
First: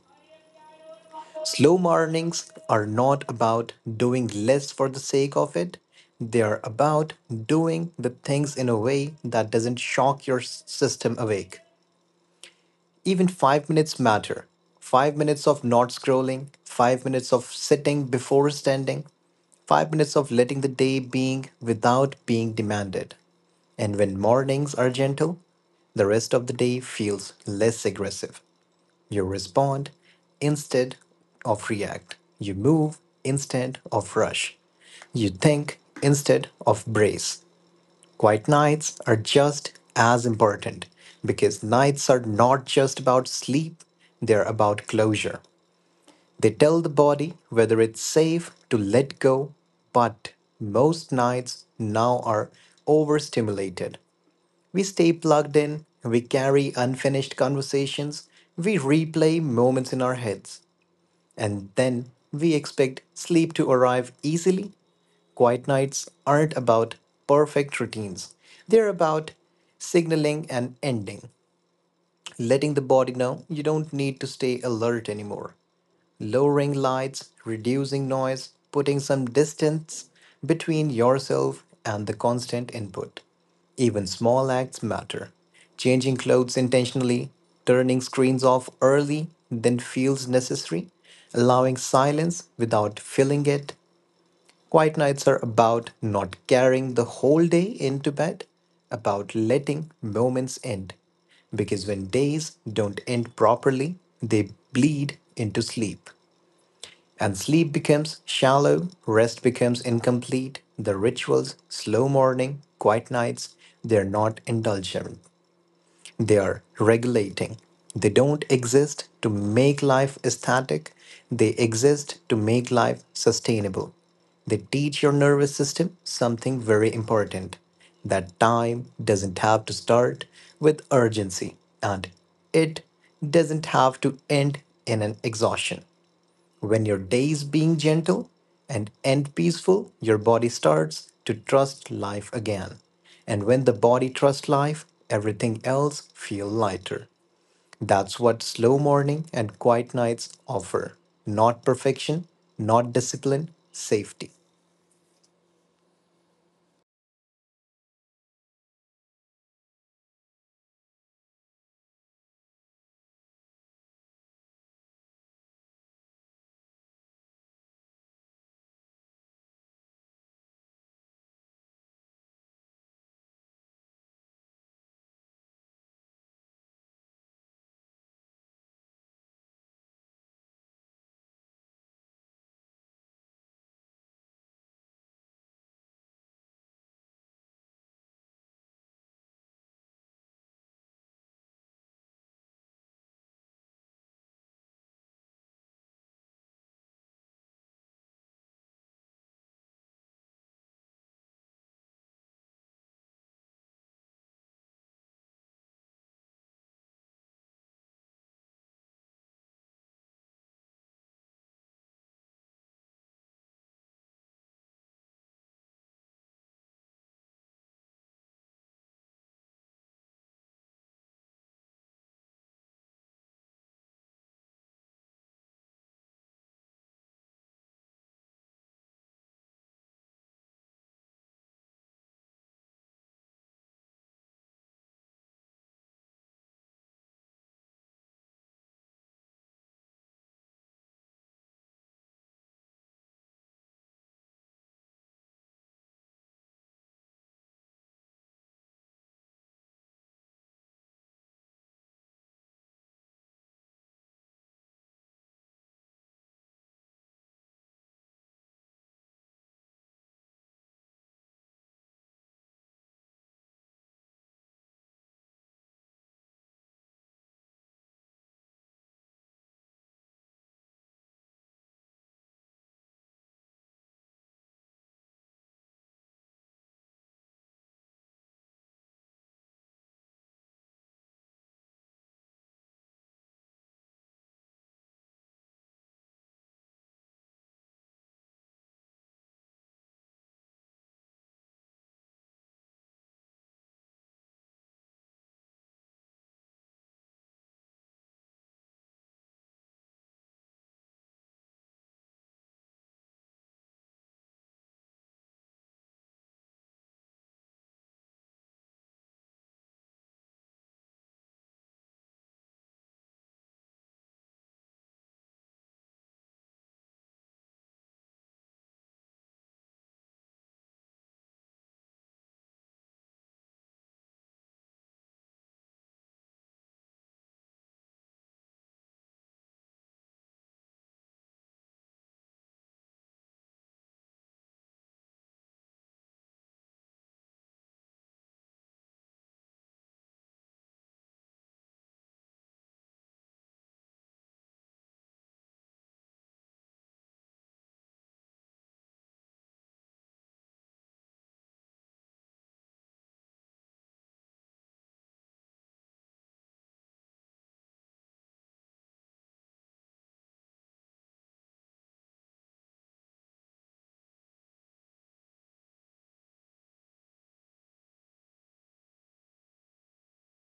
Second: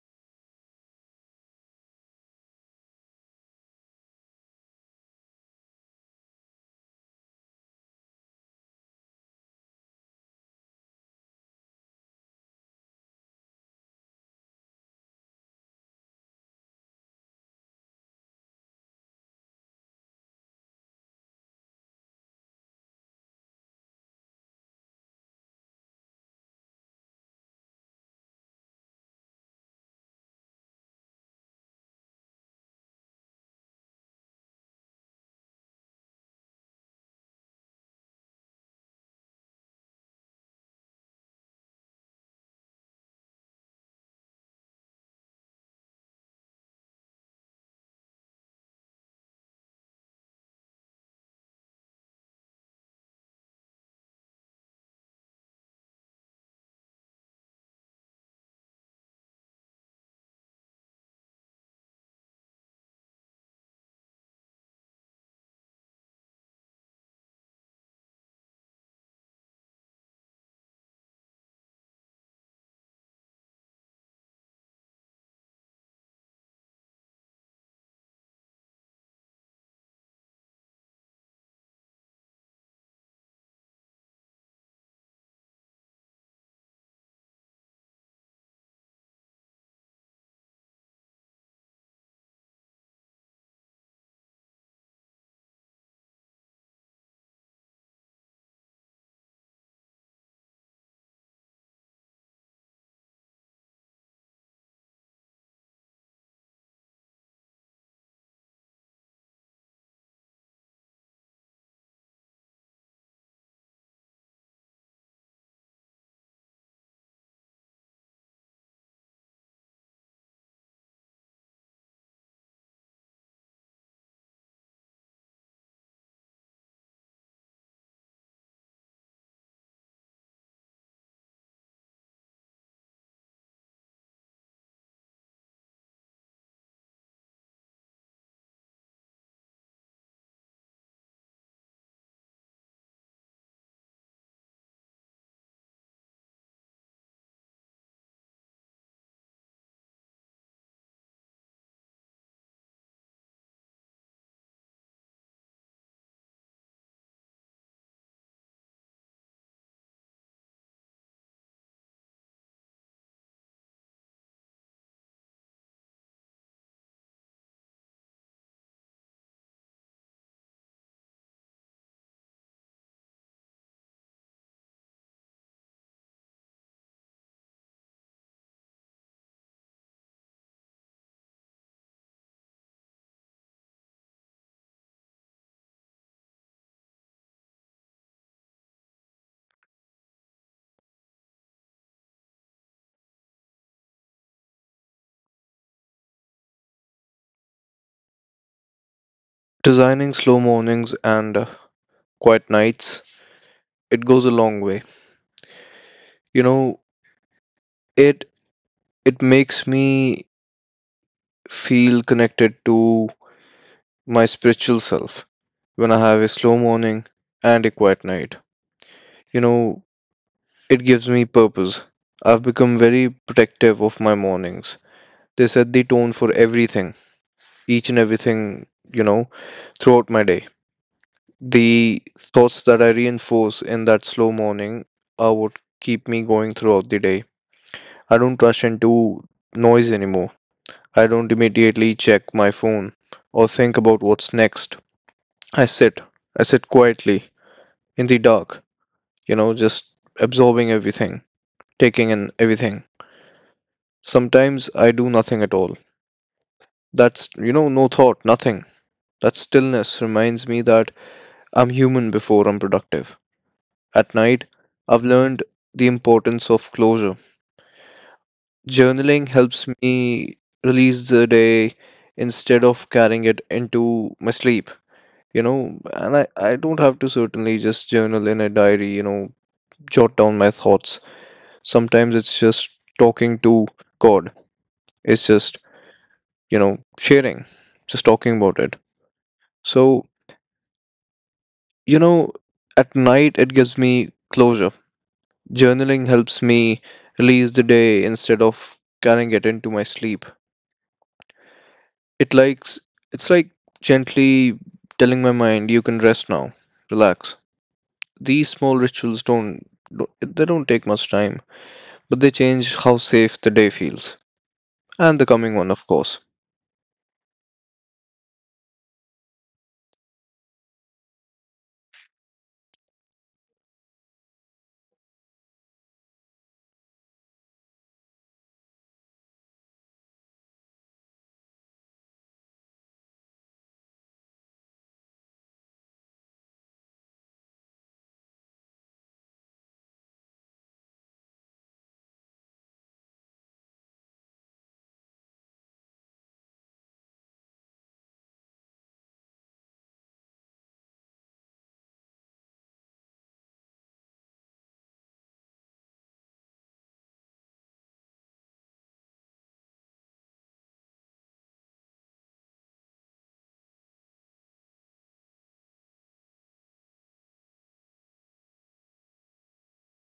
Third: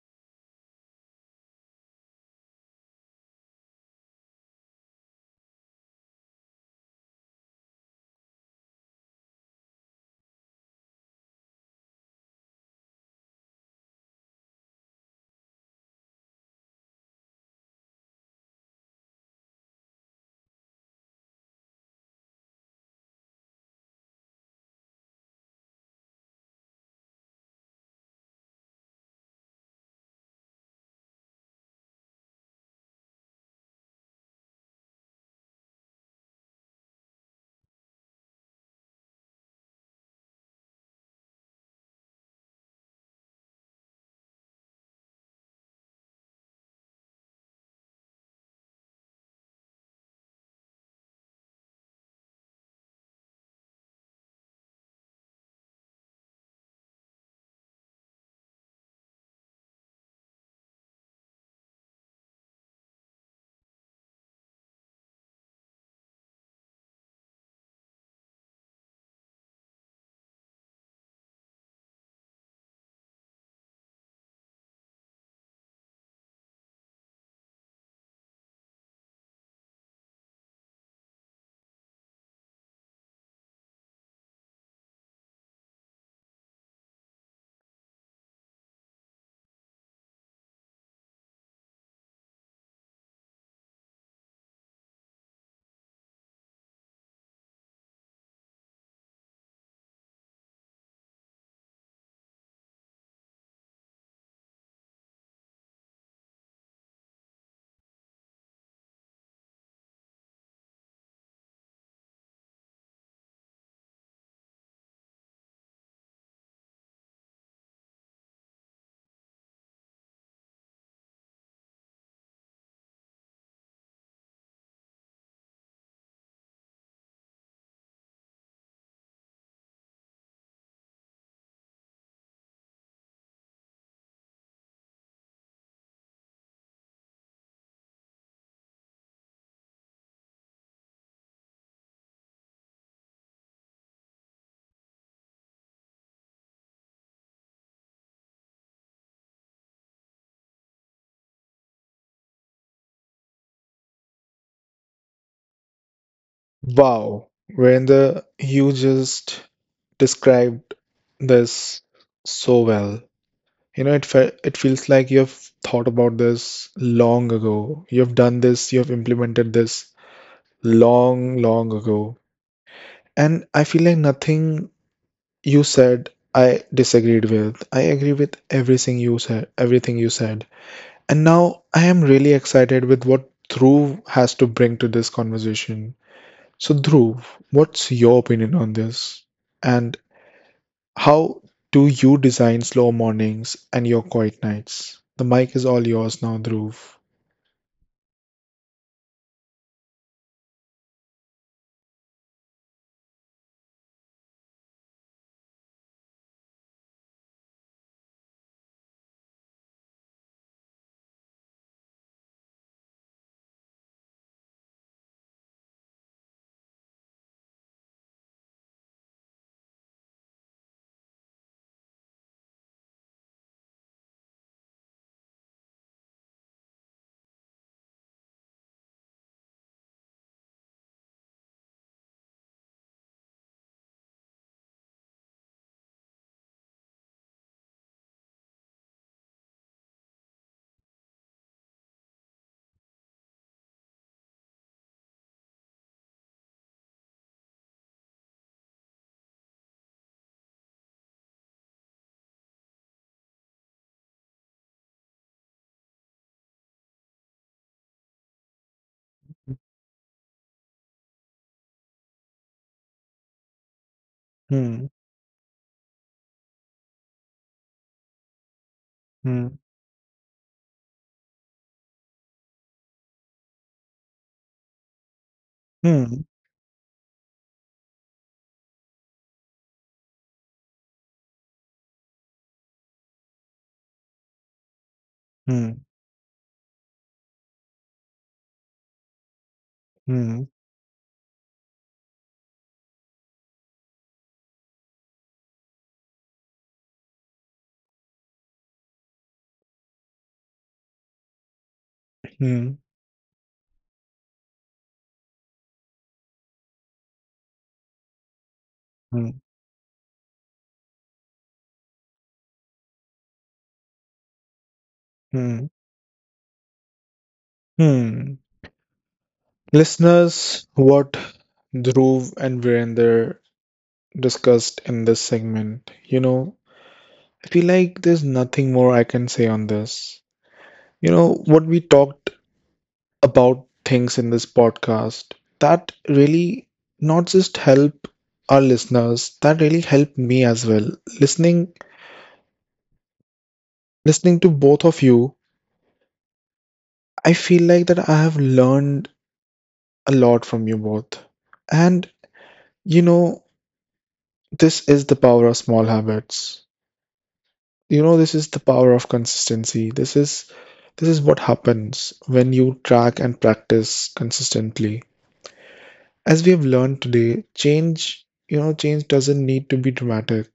B: Slow mornings are not about doing less for the sake of it. They are about doing the things in a way that doesn't shock your system awake. Even 5 minutes matter. 5 minutes of not scrolling, 5 minutes of sitting before standing, 5 minutes of letting the day being without being demanded. And when mornings are gentle, the rest of the day feels less aggressive. You respond instead of react. You move instead of rush. You think instead of brace. Quiet nights are just as important because nights are not just about sleep, they're about closure. They tell the body whether it's safe to let go, but most nights now are overstimulated. We stay plugged in, we carry unfinished conversations, we replay moments in our heads, and then we expect sleep to arrive easily. Quiet nights aren't about perfect routines, they're about signaling an ending, letting the body know you don't need to stay alert anymore. Lowering lights, reducing noise, putting some distance between yourself and the constant input. Even small acts matter. Changing clothes intentionally, turning screens off early than feels necessary, allowing silence without filling it. Quiet nights are about not carrying the whole day into bed, about letting moments end. Because when days don't end properly, they bleed into sleep. And sleep becomes shallow, rest becomes incomplete. The rituals, slow morning, quiet nights, they're not indulgent. They are regulating. They don't exist to make life static, they exist to make life sustainable. They teach your nervous system something very important, that time doesn't have to start with urgency and it doesn't have to end in an exhaustion. When your day is being gentle and end peaceful, your body starts to trust life again. And when the body trusts life, everything else feel lighter. That's what slow morning and quiet nights offer. Not perfection, not discipline, safety.
A: Wow, Virender, you just described this so well. You know, it feels like you've thought about this long ago. You've done this, you've implemented this long, long ago. And I feel like nothing you said I disagreed with. I agree with everything you said, everything you said. And now I am really excited with what Dhruv has to bring to this conversation. So Dhruv, what's your opinion on this? And how do you design slow mornings and your quiet nights? The mic is all yours now, Dhruv.
C: Designing slow mornings and quiet nights, it goes a long way. You know, it it makes me feel connected to my spiritual self when I have a slow morning and a quiet night. You know, it gives me purpose. I've become very protective of my mornings. They set the tone for everything, each and everything, you know, throughout my day. The thoughts that I reinforce in that slow morning are what keep me going throughout the day. I don't rush into noise anymore. I don't immediately check my phone or think about what's next. I sit. I sit quietly in the dark, you know, just absorbing everything, taking in everything. Sometimes I do nothing at all. That's, you know, no thought, nothing. That stillness reminds me that I'm human before I'm productive. At
A: Hmm.
C: night, I've learned the importance of closure.
A: Hmm.
C: Journaling helps me release the day instead of carrying it into my sleep, you
A: Hmm.
C: know, and I don't have to certainly just journal in a diary, you know, jot down my thoughts. Sometimes it's just talking to God, it's
A: Hmm.
C: just, you know, sharing, just talking about it.
A: Hmm.
C: So, you know, at night, it gives me closure. Journaling helps me release the day instead of carrying it into my sleep.
A: Hmm.
C: It likes it's like gently telling my mind you can rest now, relax. These
A: Hmm.
C: small rituals don't- they don't take much time, but they change how safe the day feels
A: Hmm.
C: and the coming one, of course.
A: Hmm. Listeners, what Dhruv and Virender discussed in this segment. You know, I feel like there's nothing more I can say on this. You know, what we talked about things in this podcast that really not just help our listeners, that really helped me as well. Listening listening to both of you, I feel like that I have learned a lot from you both. And you know, this is the power of small habits. You know, this is the power of consistency. This is what happens when you track and practice consistently, as we have learned today, change you know change doesn't need to be dramatic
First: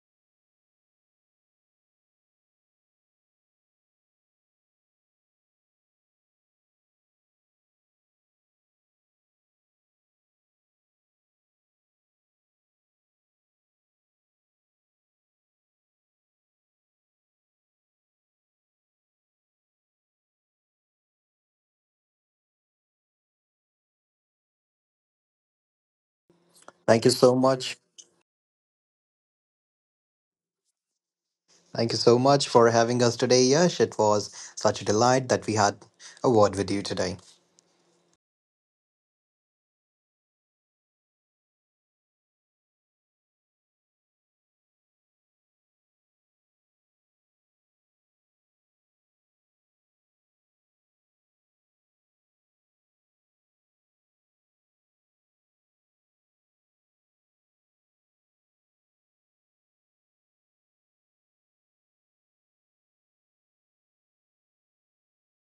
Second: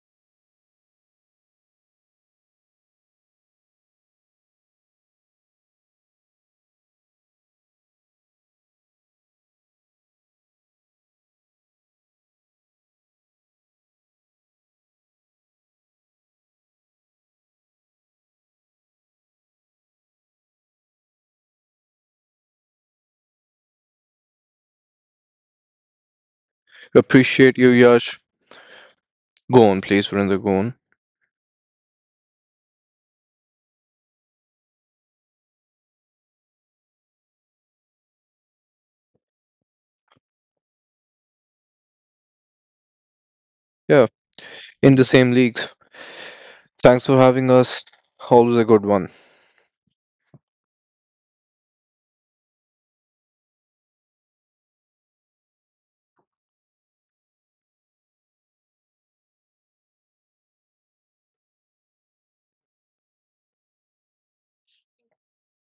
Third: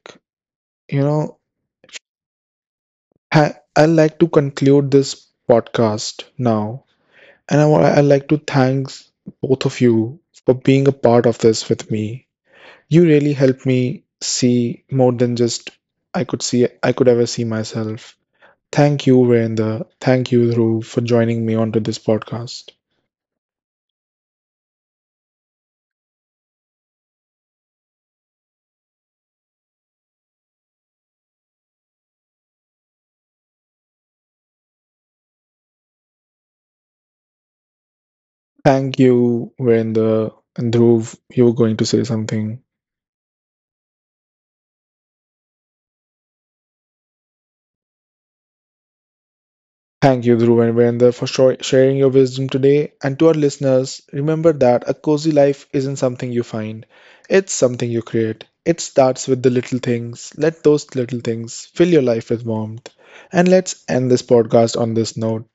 A: you know I like to conclude this podcast now, and I like to thank both of you for being a part of this with me. You really helped me see more than just I could ever see myself. Thank you, Virender. Thank you, Dhruv, for joining me onto this podcast.
B: Thank you so
C: Appreciate you,
B: much.
C: Yash. Go on, please, Vrinda, go on.
B: Thank you so much for having us today, Yash. It was such a delight that we had a word with you today.
A: Thank you, Virender. And Dhruv, you were going to say something.
C: Yeah, in the same leagues. Thanks for having us. Always a good one.
A: Thank you, Dhruv and Virender, for sharing your wisdom today. And to our listeners, remember that a cozy life isn't something you find, it's something you create. It starts with the little things. Let those little things fill your life with warmth. And let's end this podcast on this note.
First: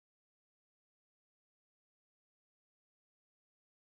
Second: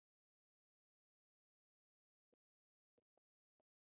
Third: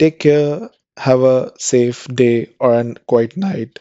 A: Take care, have a safe day or a quiet night.